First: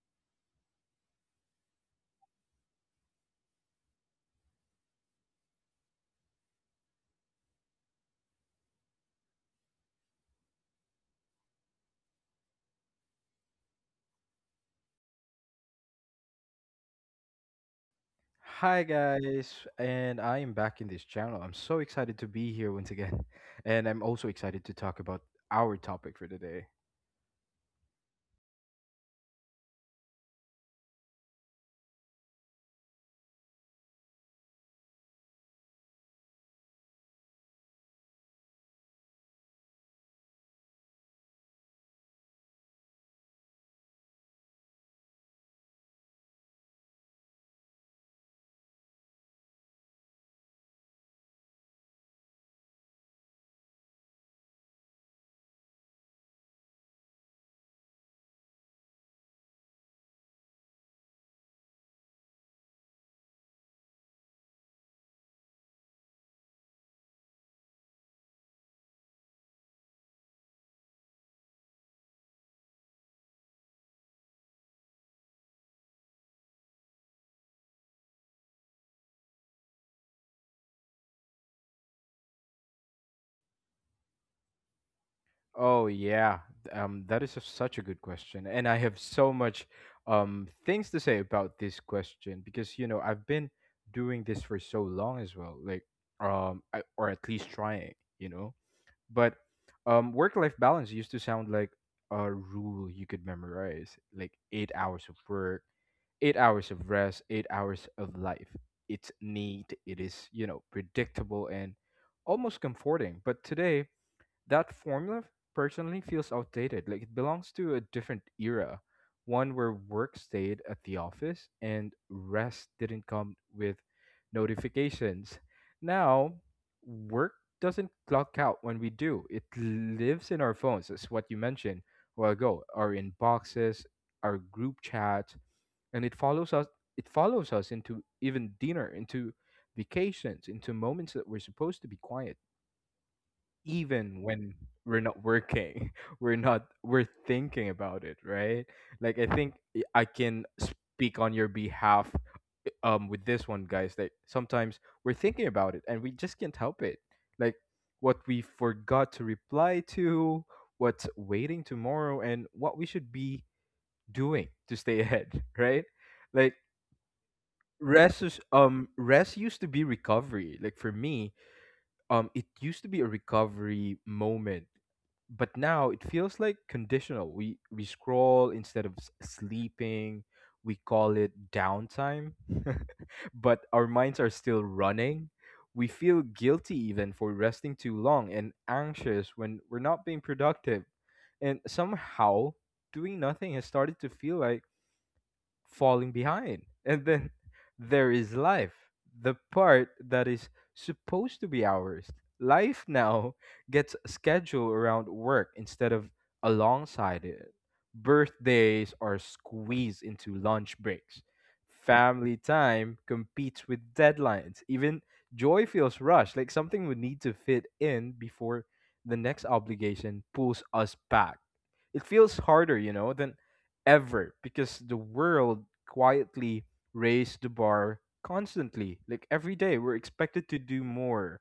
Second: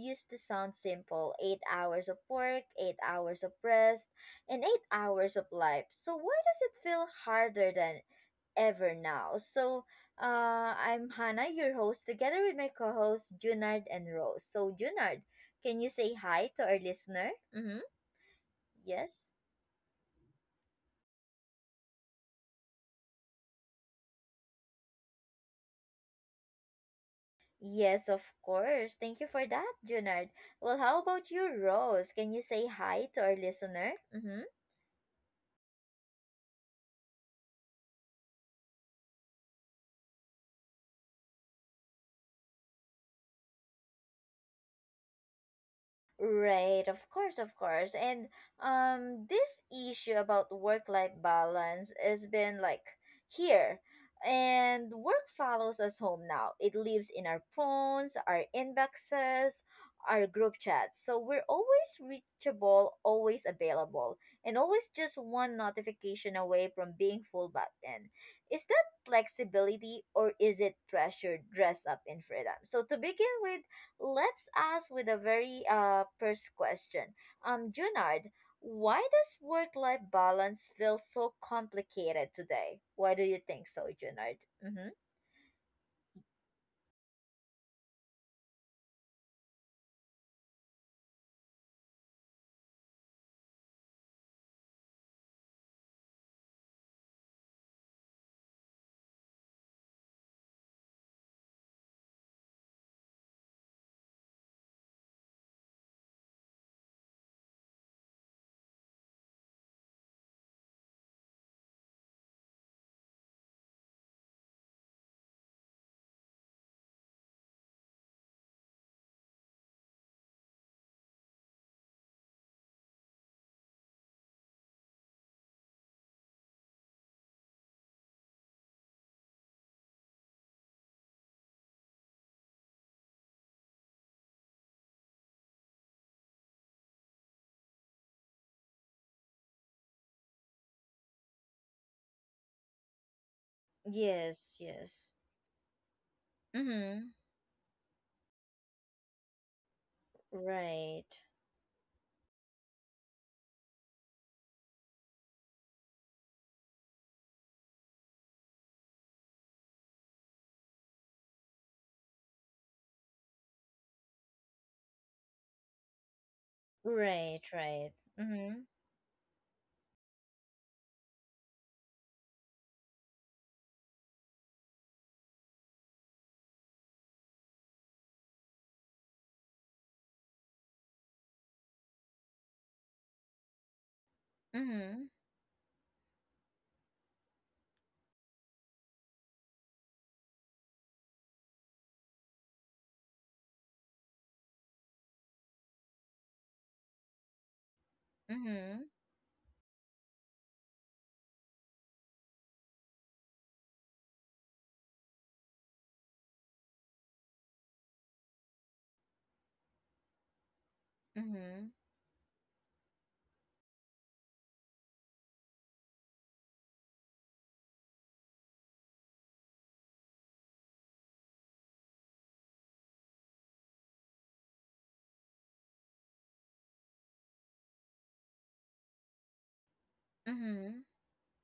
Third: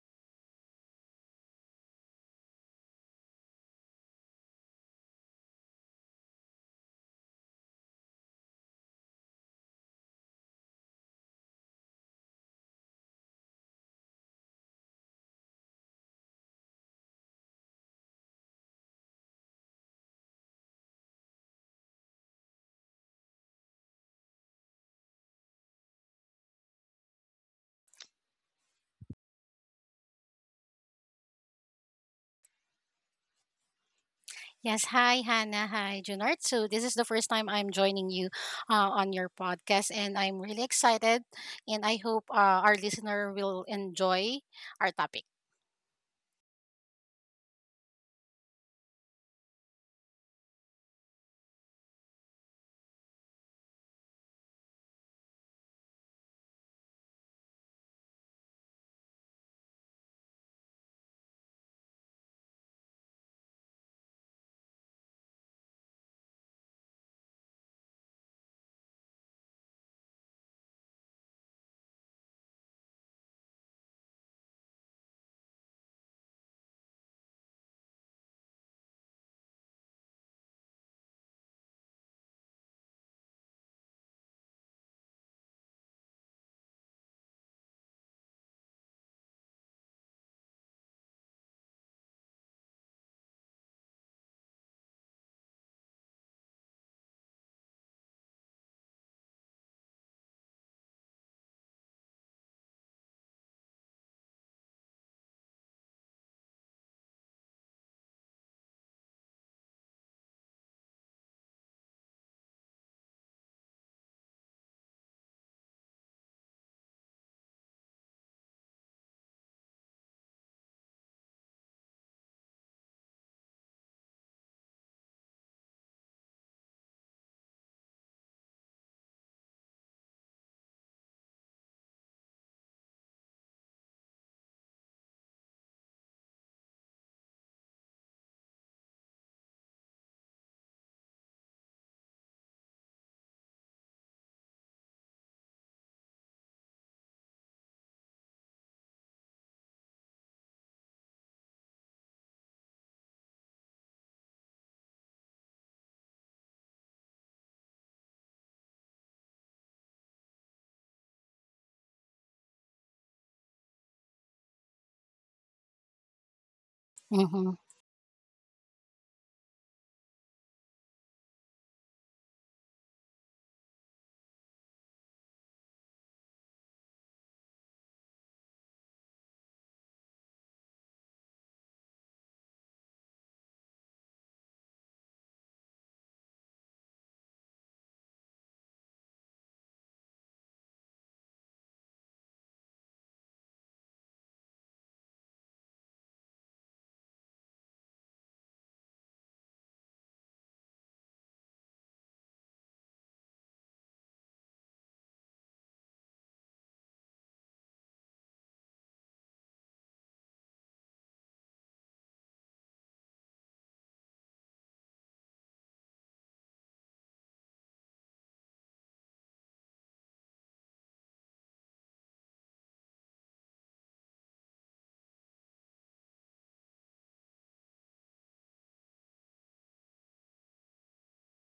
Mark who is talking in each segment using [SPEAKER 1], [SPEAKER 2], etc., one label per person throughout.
[SPEAKER 1] used to sound simple 8 hours of work, 8 hours of rest, and 8 hours of life. So, why does it feel harder than ever now? I'm Hannah, your host, together with my co host, Junard and Rose. So, Junard, can you say hi to our listener? Mm-hmm.
[SPEAKER 2] Hi
[SPEAKER 1] Yes.
[SPEAKER 2] guys, and I am back in this channel. I'm so excited to be here once again, and I'm also excited to talk about our topic for today.
[SPEAKER 1] Yes, of course. Thank you for that, Junard. Well, how about you, Rose? Can you say hi to our listener? Mm-hmm.
[SPEAKER 3] Yes, hi Hannah, hi Junard. So this is the first time I'm joining you on your podcast, and I'm really excited, and I hope our listener will enjoy our topic.
[SPEAKER 1] Right, of course, of course. And this issue about work-life balance has been like here. And work follows us home now. It lives in our phones, our inboxes, our group chats. So we're always reachable, always available, and always just one notification away from being full back then. Is that flexibility or is it pressure dressed up in freedom? So to begin with, let's ask with a very first question. Junard, why does work-life balance feel so complicated today? Why do you think so, Junard? Mm-hmm.
[SPEAKER 2] That is such a good question, and I have so much things to say about this question because you know I've been doing this for so long as well, like I, or at least trying, you know. But work-life balance used to sound like a rule you could memorize, like 8 hours of work, 8 hours of rest, 8 hours of life. It's neat, it is, you know, predictable and almost comforting. But today, that formula personally feels outdated. Like it belongs to a different era, one where work stayed at the office and rest didn't come with notifications. Now, work doesn't clock out when we do. It lives in our phones. That's what you mentioned a while ago. Our inboxes, our group chat, and it follows us. It follows us into even dinner, into vacations, into moments that we're supposed to be quiet even
[SPEAKER 1] Yes,
[SPEAKER 2] when we're
[SPEAKER 1] yes.
[SPEAKER 2] not working, we're not
[SPEAKER 1] Mm-hmm.
[SPEAKER 2] we're thinking about it, right? Like I think I can
[SPEAKER 1] Right.
[SPEAKER 2] speak on your behalf with this one, guys, that sometimes we're thinking about it and we just can't help it, like what we forgot to reply to, what's waiting tomorrow, and what we should be doing to stay ahead. Right? Like
[SPEAKER 1] Right,
[SPEAKER 3] Mm-hmm.
[SPEAKER 1] right.
[SPEAKER 2] rest is,
[SPEAKER 1] Mm-hmm.
[SPEAKER 2] rest used to be recovery, like for me, it used to be a recovery moment, but now it feels like conditional. We scroll instead of sleeping, we call it downtime, but our minds are still
[SPEAKER 1] Mm-hmm.
[SPEAKER 2] running. We feel guilty even for resting too long and anxious when we're not being productive, and somehow doing nothing has started to feel like falling behind. And then there is life,
[SPEAKER 1] Mm-hmm.
[SPEAKER 2] the part that is supposed to be ours. Life now gets scheduled around work instead of alongside it. Birthdays are squeezed into lunch breaks.
[SPEAKER 1] Mm-hmm.
[SPEAKER 2] Family time competes with deadlines. Even joy feels rushed, like something we need to fit in before the next obligation pulls us back. It feels harder, you know, than ever because the world quietly raised the bar constantly. Like every day, we're expected to
[SPEAKER 1] Mm-hmm.
[SPEAKER 2] do more,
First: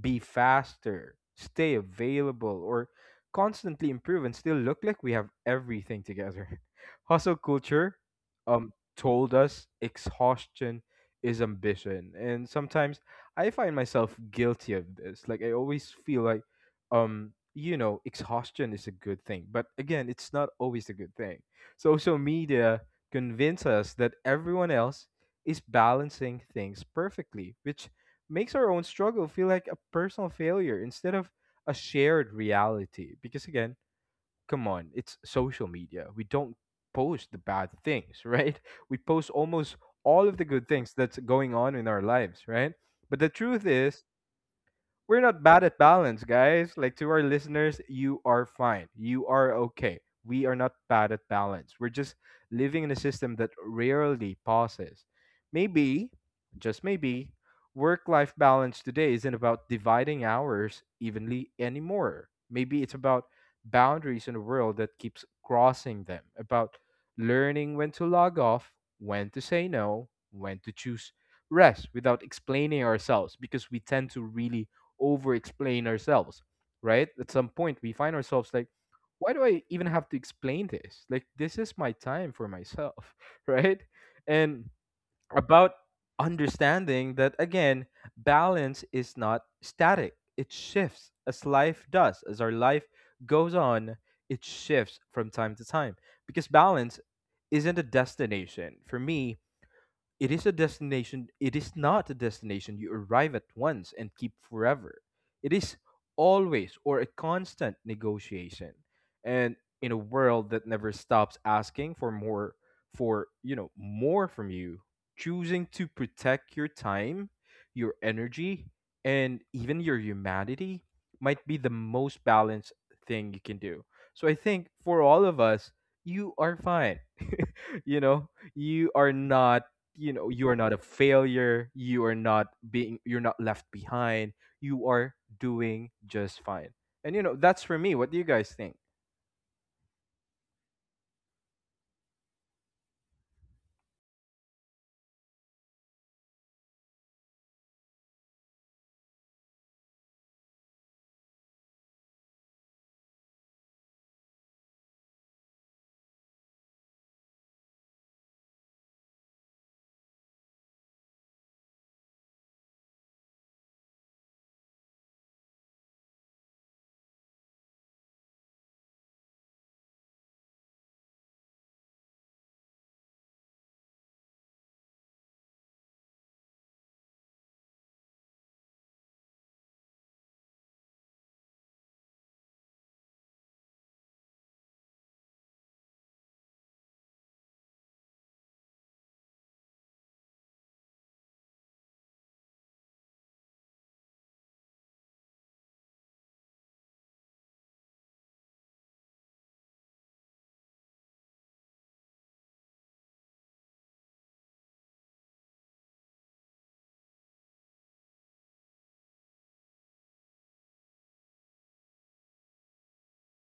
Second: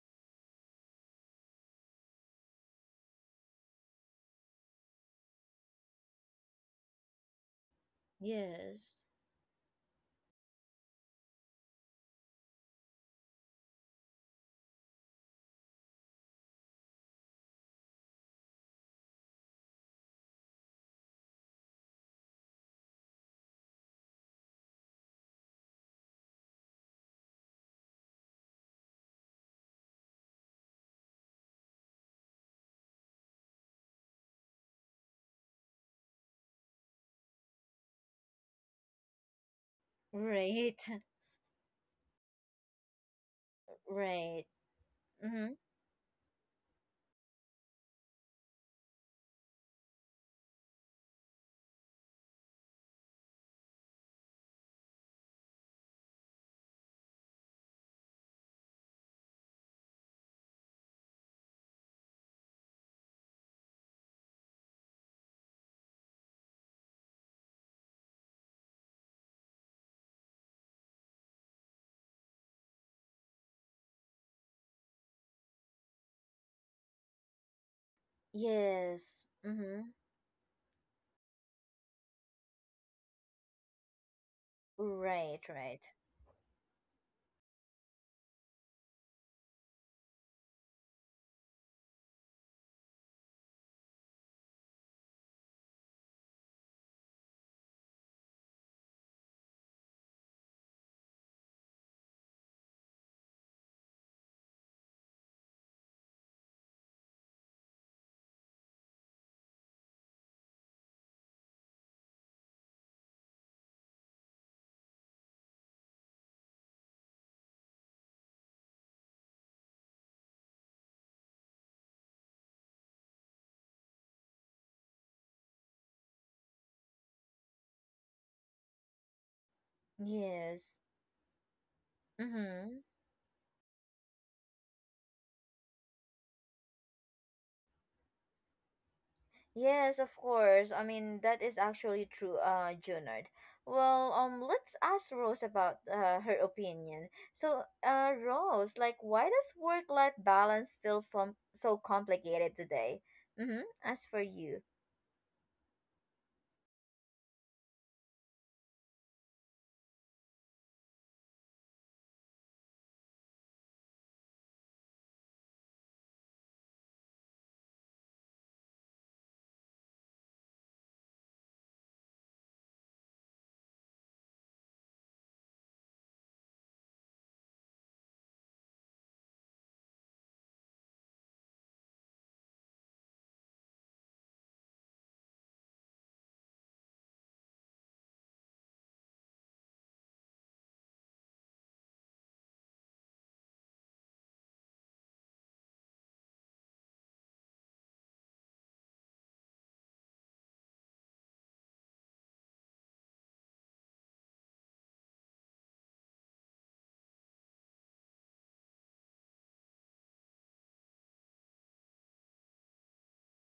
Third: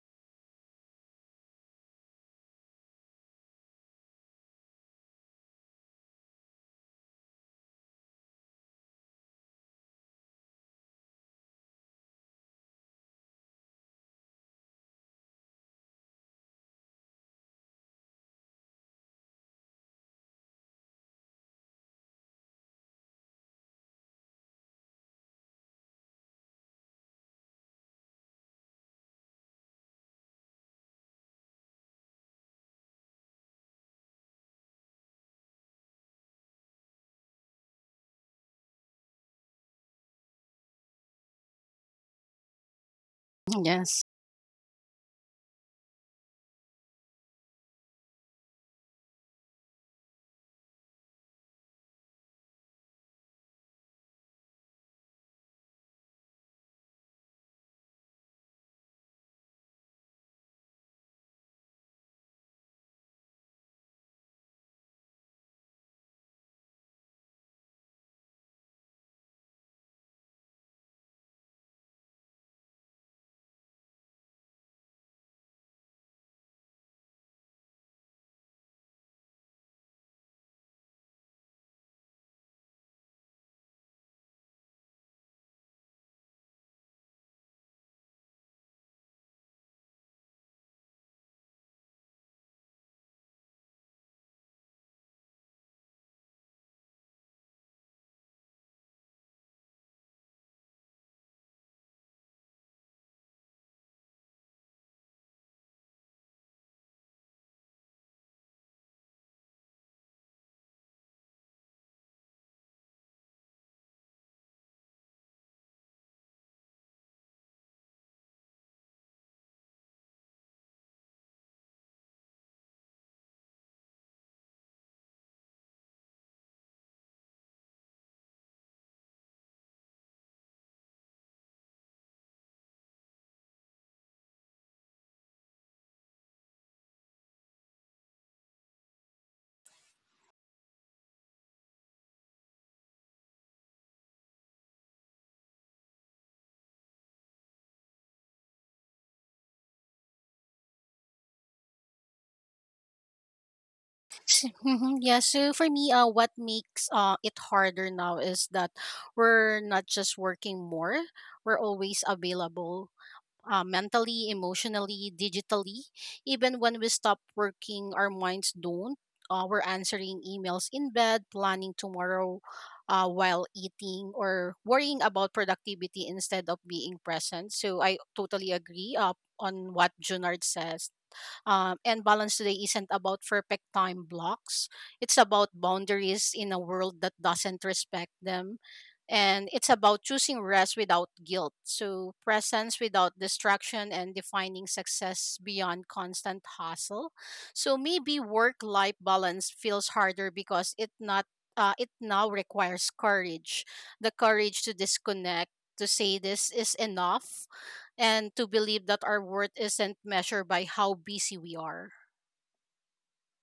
[SPEAKER 2] be faster, stay available, or constantly improve and still look like we have everything together. Hustle culture
[SPEAKER 1] Yes.
[SPEAKER 2] told us exhaustion is ambition. And sometimes I find myself guilty of this. Like I always feel like, you know, exhaustion is a good thing. But again, it's not always a good thing. Social media convince us that everyone else is balancing things perfectly, which makes our own struggle feel like a personal failure instead of a shared reality. Because again, come on, it's social media. We don't post the bad things, right? We post almost all of the good
[SPEAKER 1] Right.
[SPEAKER 2] things that's going on in our lives, right? But the truth is,
[SPEAKER 3] Yes.
[SPEAKER 1] Right.
[SPEAKER 2] we're not
[SPEAKER 1] Mm-hmm.
[SPEAKER 2] bad at balance, guys. Like to our listeners, you are fine. You are okay. We are not bad at balance. We're just living in a system that rarely pauses. Maybe, just maybe, work life balance today isn't about dividing hours evenly anymore. Maybe it's about boundaries in a world that keeps crossing them, about learning when to log off, when to say no, when to choose rest without explaining ourselves because we tend to really over explain ourselves, right? At some point, we find ourselves like,
[SPEAKER 1] Yes.
[SPEAKER 2] why do I even
[SPEAKER 1] Mm-hmm.
[SPEAKER 2] have to explain this? Like, this is my time for myself, right? And
[SPEAKER 1] Right,
[SPEAKER 2] about
[SPEAKER 1] right.
[SPEAKER 2] understanding that, again, balance is not static, it shifts as life does, as our life goes on, it shifts from time to time because balance isn't a destination. For me, it is a destination. It is not a destination you arrive at once and keep forever. It is always or a constant negotiation. And in a world that never stops asking for more, for, you know, more from you, choosing to protect your time, your energy, and even your humanity might be the most balanced thing you can do. So I think for all of us, you are fine. You know, you know you are not
[SPEAKER 1] Yes.
[SPEAKER 2] a failure,
[SPEAKER 1] Mm-hmm.
[SPEAKER 2] you're not left behind, you are doing just fine, and you know that's for me. What do you guys think?
[SPEAKER 1] Yes, of course. I mean, that is actually true, Junard. Well, let's ask Rose about her opinion. So, Rose, like, why does work-life balance feel so complicated today? Mm-hmm. As for you.
[SPEAKER 3] Mm-hmm. Yeah. So for me, what makes it harder now is that we're not just working more; we're always available, mentally, emotionally, digitally. Even when we stop working, our minds don't. We're answering emails in bed, planning tomorrow while eating, or worrying about productivity instead of being present. So I totally agree on what Junard says. And balance today isn't about perfect time blocks, it's about boundaries in a world that doesn't respect them. And it's about choosing rest without guilt, so presence without distraction, and defining success beyond constant hustle. So maybe work-life balance feels harder because it not it now requires courage, the courage to disconnect, to say this is enough, and to believe that our worth isn't measured by how busy we are.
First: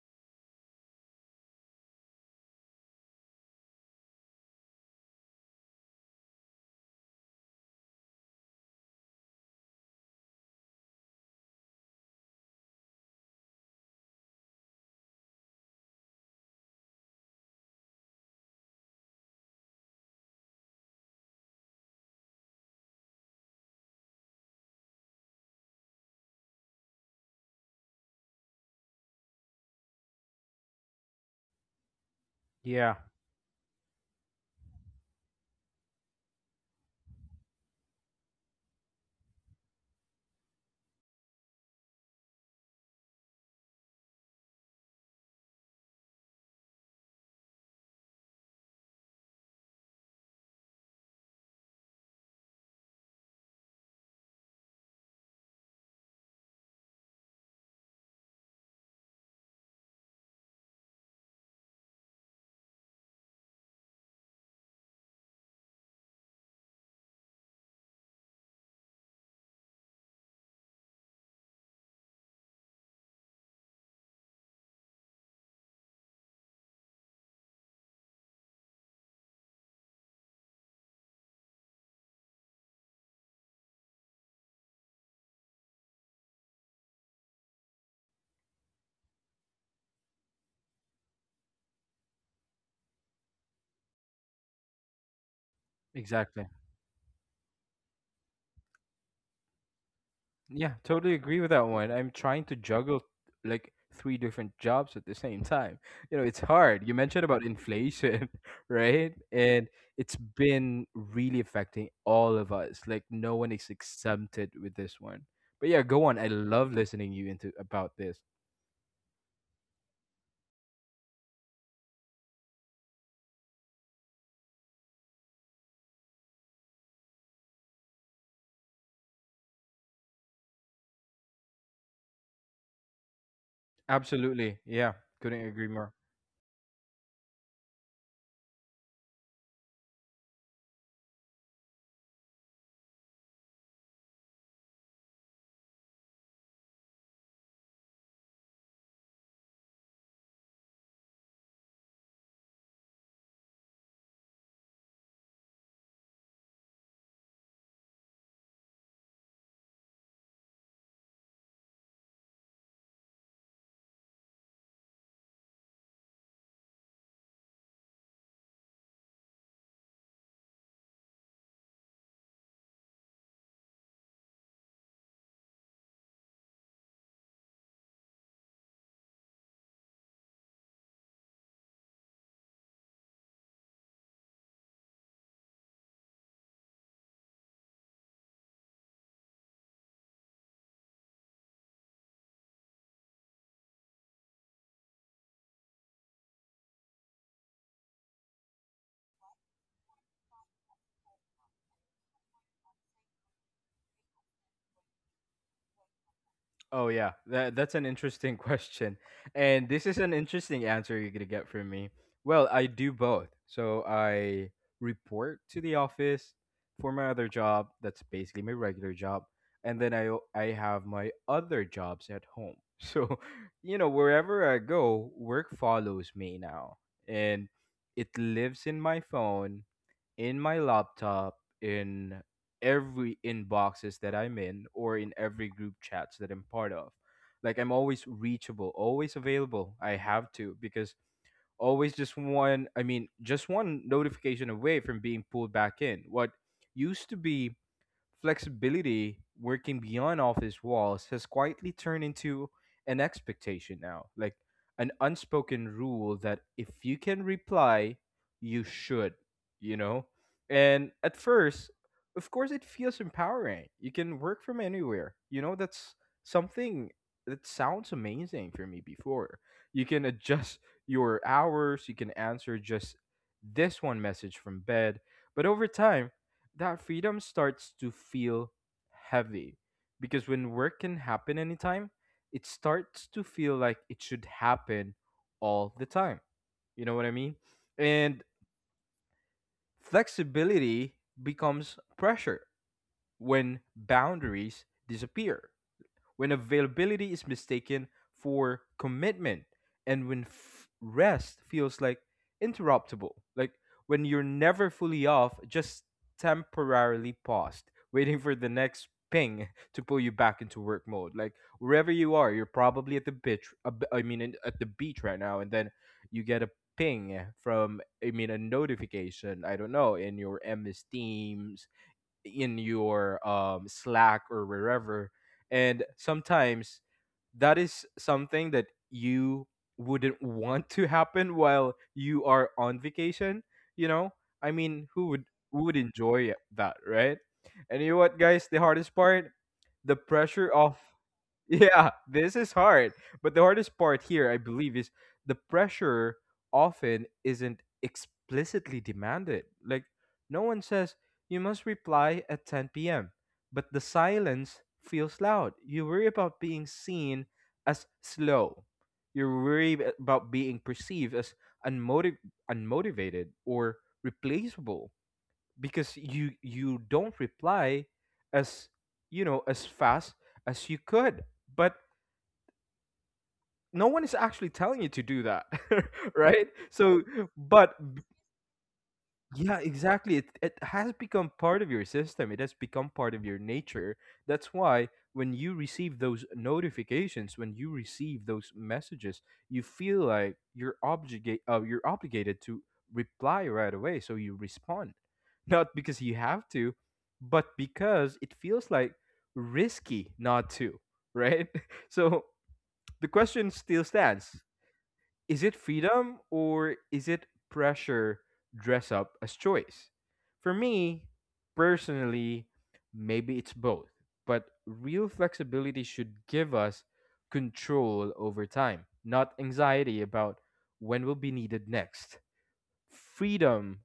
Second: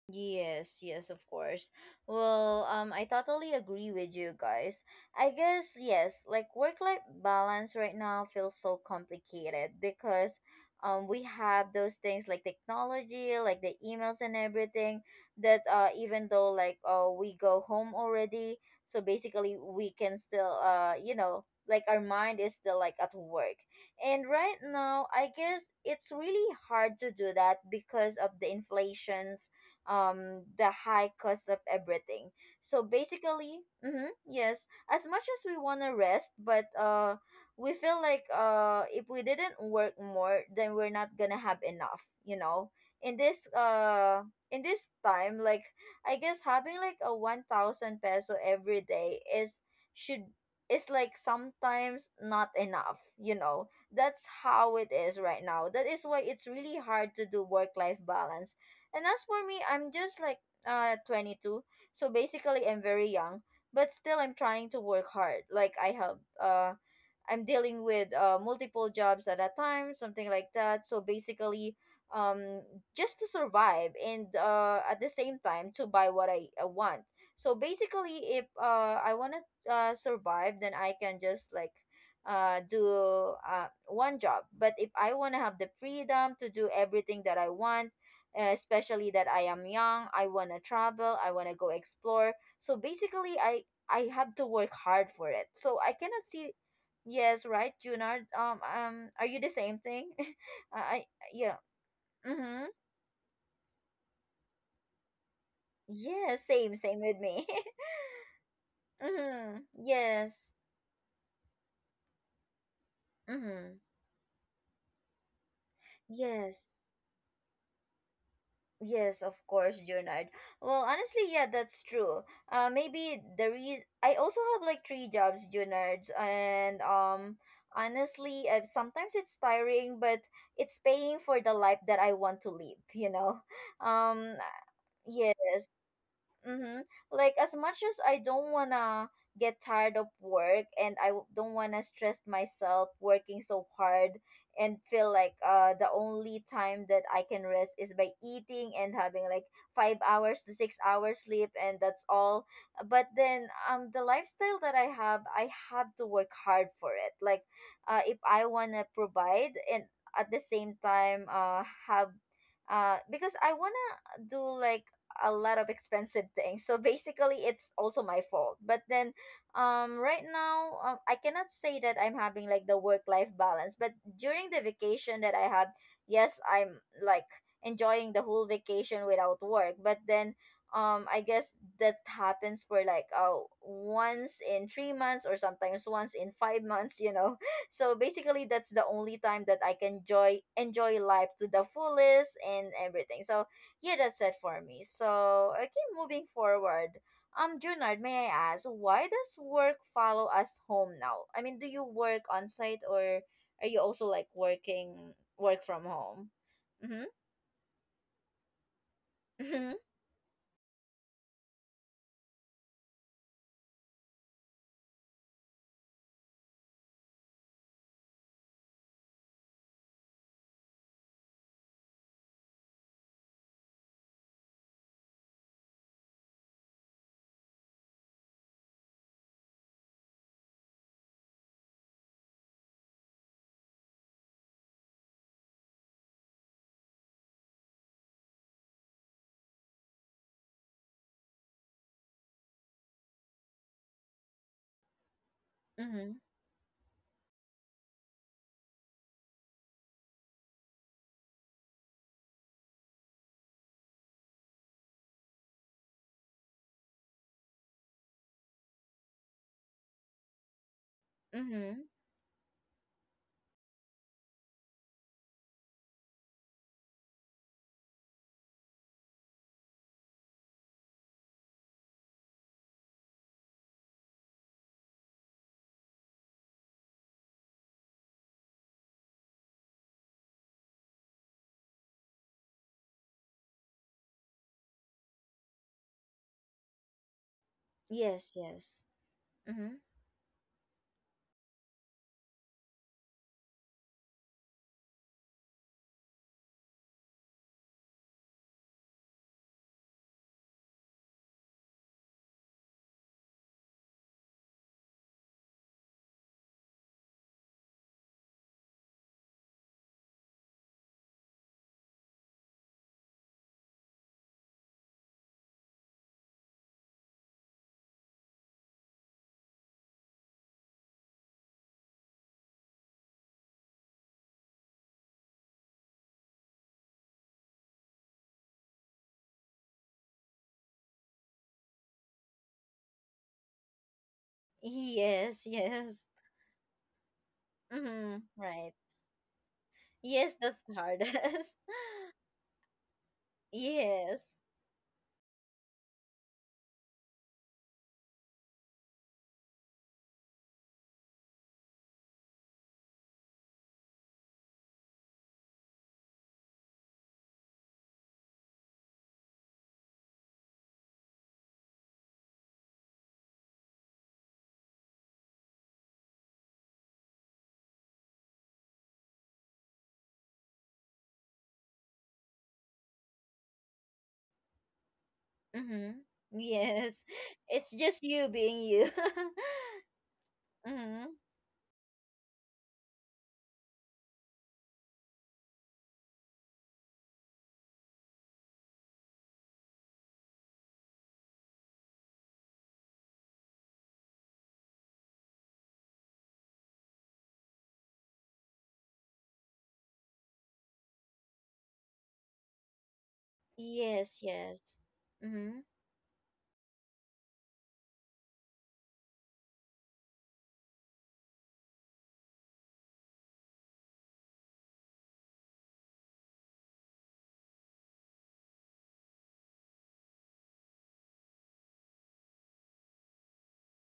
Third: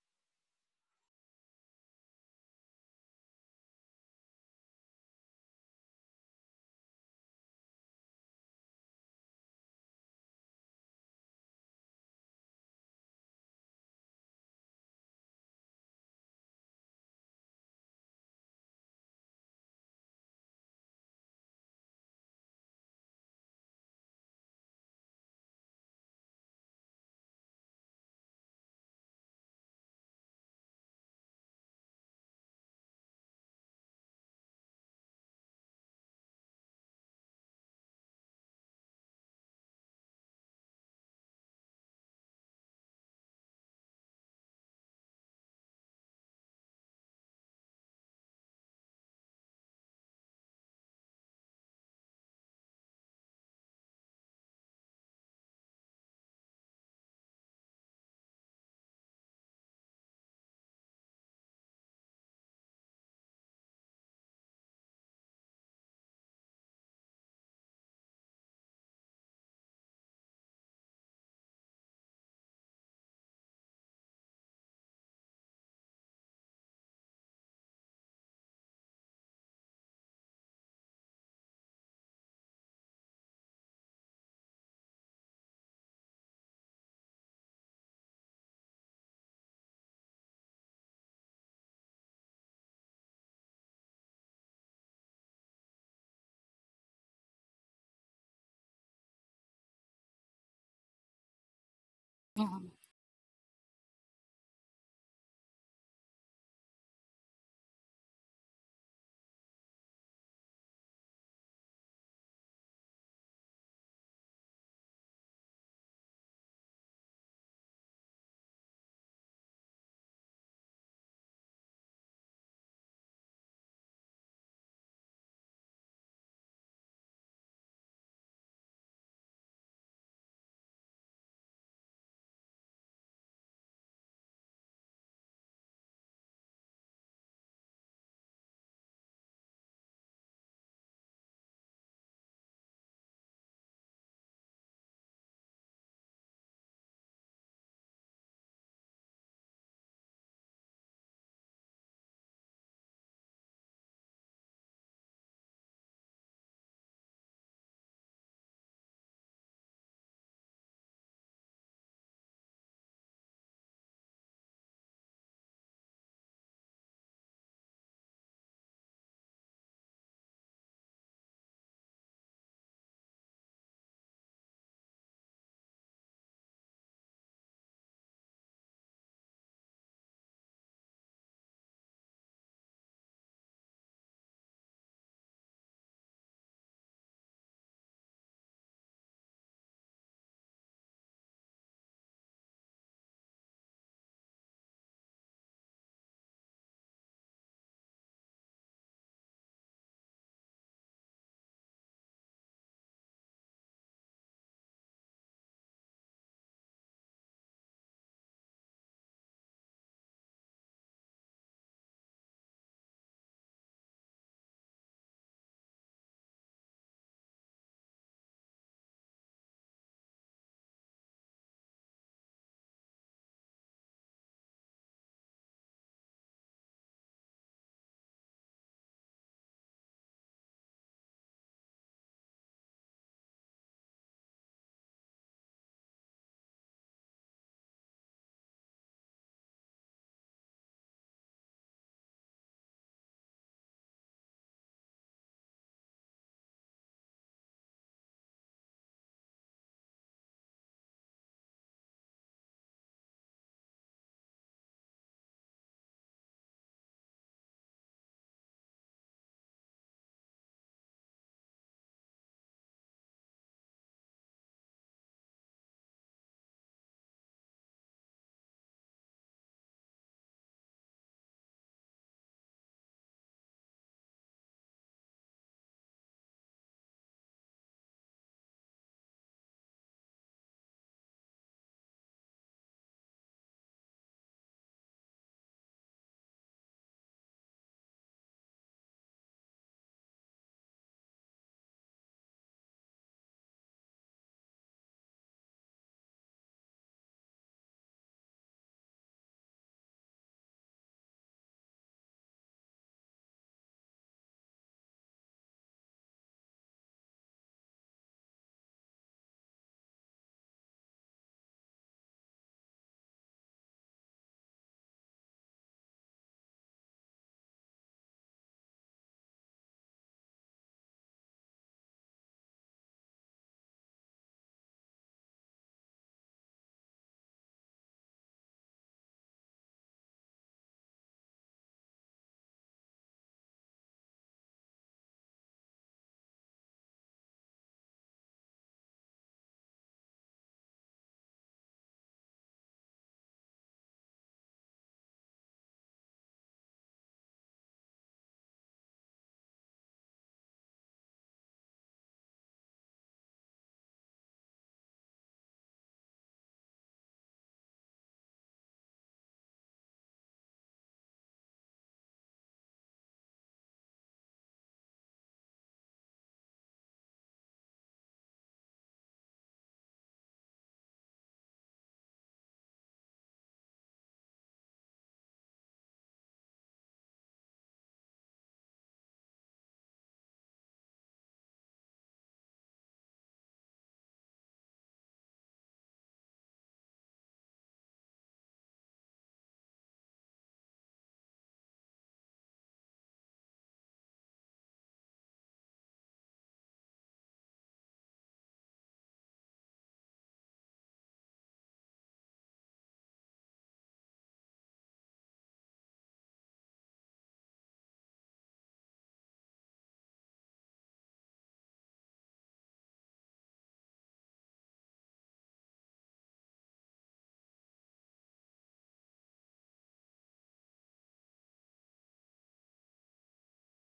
[SPEAKER 1] Yes, yes, of course. Well, I totally agree with you guys. I guess, yes, like work life balance right now feels so complicated because we have those things like technology, like the emails and everything that even though like we go home already, so basically we can still you know like our mind is still like at work. And right now, I guess it's really hard to do that because of the inflation the high cost of everything so
[SPEAKER 2] Yeah,
[SPEAKER 1] basically mm-hmm, yes as much as we want to rest but we feel like if we didn't work more then we're not gonna have enough you know in this in this time like I guess having like a 1,000 peso every day is should is like sometimes not enough you know that's how it is right now that is why it's really hard to do work life balance and as for me, I'm just like 22, so basically I'm very young, but still I'm trying to work hard. Like I have I'm dealing with multiple jobs at a time, something like that. So basically um just to survive and at the same time to buy what I want. So basically if I want to survive, then I can just like do one job but if I want to have the freedom to do everything that I want especially that I am young, I want to travel, I want to go explore. So basically I have to work hard for it. So I cannot
[SPEAKER 2] exactly.
[SPEAKER 1] see yes, right, Junard? Are you the same thing?
[SPEAKER 2] Yeah,
[SPEAKER 1] I I-
[SPEAKER 2] totally agree with
[SPEAKER 1] yeah.
[SPEAKER 2] that one. I'm trying to
[SPEAKER 3] Mhm.
[SPEAKER 1] Mhm.
[SPEAKER 2] juggle like three different jobs at the same time, you know.
[SPEAKER 1] Yeah,
[SPEAKER 2] It's
[SPEAKER 1] same
[SPEAKER 2] hard. You
[SPEAKER 1] same with
[SPEAKER 2] mentioned about
[SPEAKER 1] me.
[SPEAKER 2] inflation, right?
[SPEAKER 1] mhm.
[SPEAKER 2] And it's
[SPEAKER 1] Yes.
[SPEAKER 2] been really affecting all of us, like no one is
[SPEAKER 1] Mhm.
[SPEAKER 2] exempted with this one. But yeah, go on. I love
[SPEAKER 1] Yes.
[SPEAKER 2] listening you into about this.
[SPEAKER 1] Yes, of course, Junard. Well, honestly, yeah, that's true. Maybe the reason I also have like three jobs, Junards, and honestly, sometimes it's tiring, but it's paying for the life that I want to live. You know, um,
[SPEAKER 2] Absolutely. Yeah.
[SPEAKER 1] yes,
[SPEAKER 2] Couldn't agree more.
[SPEAKER 1] Mm-hmm. Like as much as I don't wanna get tired of work and I don't wanna stress myself working so hard and feel like the only time that I can rest is by eating and having like 5 hours to 6 hours sleep and that's all. But then the lifestyle that I have to work hard for it. Like if I wanna provide and at the same time have because I wanna do like a lot of expensive things. So basically, it's also my fault. But then, right now, I cannot say that I'm having like the work life balance. But during the vacation that I have, yes, I'm like enjoying the whole vacation without work. But then, I guess that happens for like once in 3 months or sometimes once in 5 months. You know, so basically, that's the only time that I can enjoy life to the fullest and everything. So yeah, that's it for me. So, okay, moving forward. Junard, may I ask, why does work follow us home now? I mean, do you work on site or are you also like working work from home?
[SPEAKER 2] Oh
[SPEAKER 1] Mm-hmm.
[SPEAKER 2] yeah. That's an interesting question. And
[SPEAKER 1] Mm-hmm.
[SPEAKER 2] this is an interesting answer you're gonna get from me. Well, I do both. So I report to the office for my other job, that's basically my regular job, and then I have my other jobs at home. So, you know, wherever I go, work follows me now. And it lives in my phone, in my laptop, in every inboxes that I'm in, or in every group chats that I'm part of. Like I'm always reachable, always available. I have to because always just one, I mean, just one notification away from being pulled back in.
[SPEAKER 1] Mm-hmm.
[SPEAKER 2] What used to be flexibility, working beyond office walls, has quietly turned into an expectation now, like an unspoken rule that if you can reply, you should, you know? And at first,
[SPEAKER 1] Mm-hmm.
[SPEAKER 2] of course, it feels empowering. You can work from anywhere, you know? That's something that sounds amazing for me before. You can adjust your hours, you can answer just this one message from bed. But over time, that freedom starts to feel heavy because when work can happen anytime, it starts to feel like it should happen all the time. You know what I mean? And
[SPEAKER 1] Yes, yes. Mm-hmm.
[SPEAKER 2] flexibility becomes pressure when boundaries disappear, when availability is mistaken for commitment, and when rest feels like interruptible. Like when you're never fully off, just temporarily paused, waiting for the next ping to pull you back into work mode. Like wherever you are, you're probably at the beach. I mean, at the beach right now, and then you get a ping from, I mean, a notification. I don't know, in your MS Teams, in your Slack or wherever. And sometimes that is something that you wouldn't want to happen while you are on vacation. You know, I mean, who would,
[SPEAKER 1] Yes,
[SPEAKER 2] who would
[SPEAKER 1] yes.
[SPEAKER 2] enjoy that, right? And you know
[SPEAKER 1] Mm-hmm.
[SPEAKER 2] what, guys? The
[SPEAKER 1] Right.
[SPEAKER 2] hardest part, the
[SPEAKER 1] Yes,
[SPEAKER 2] pressure
[SPEAKER 1] that's the
[SPEAKER 2] of
[SPEAKER 1] hardest.
[SPEAKER 2] Yeah, this is hard. But the hardest part here,
[SPEAKER 1] yes.
[SPEAKER 2] I believe, is the pressure often isn't explicitly demanded. Like, no one says, you must reply at 10 p.m., but the silence feels loud. You worry about being seen as slow, you worry about being perceived as unmotiv- unmotivated or replaceable because you don't reply as, you know, as fast as you could, but no one is actually telling you to do that,
[SPEAKER 1] Mm-hmm.
[SPEAKER 2] right? So,
[SPEAKER 1] Yes. It's
[SPEAKER 2] but b-
[SPEAKER 1] just you being you.
[SPEAKER 2] yeah, exactly. It has
[SPEAKER 1] mm-hmm.
[SPEAKER 2] become part of your system. It has become part of your nature. That's why when you receive those notifications, when you receive those messages, you feel like you're obligated to reply right away. So you respond, not because you have to, but because it feels like risky not to, right? So the question still
[SPEAKER 1] Yes,
[SPEAKER 2] stands,
[SPEAKER 1] yes.
[SPEAKER 2] is
[SPEAKER 1] Mm-hmm.
[SPEAKER 2] it freedom or is it pressure dress up as choice? For me, personally, maybe it's both, but real flexibility should give us control over time, not anxiety about when will be needed next. Freedom,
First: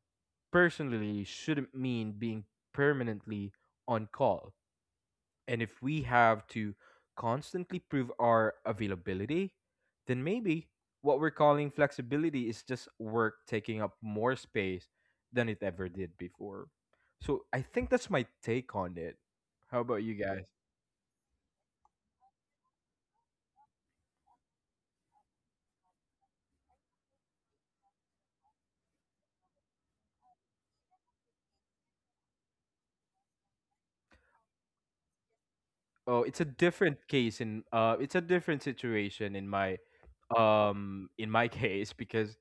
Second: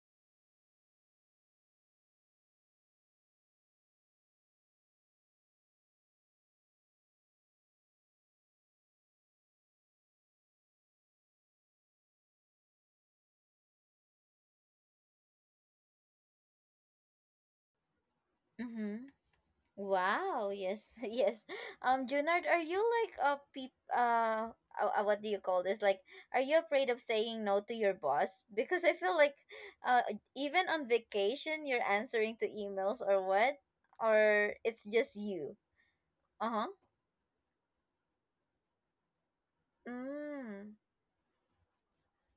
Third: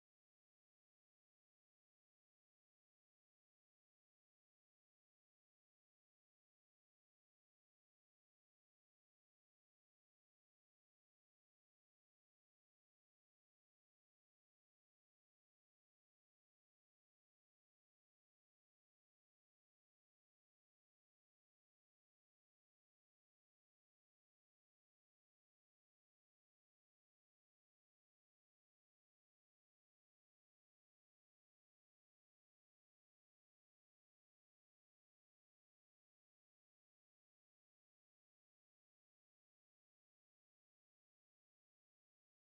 [SPEAKER 2] personally, shouldn't mean being permanently on call, and if we have to constantly prove our availability, then maybe what we're calling flexibility is just work taking up more space than it ever did before. So I think that's my take on
[SPEAKER 1] Mm-hmm.
[SPEAKER 2] it. How about you guys?
[SPEAKER 1] Wow, yes, yes. Junard, are you like a peep what do you call this? Like, are you afraid of saying no to your boss? Because I feel like uh even on vacation you're answering to emails or what? Or it's just you.
[SPEAKER 2] Oh, it's a
[SPEAKER 1] Uh-huh.
[SPEAKER 2] different case in it's a different situation
[SPEAKER 1] Mm.
[SPEAKER 2] in my case because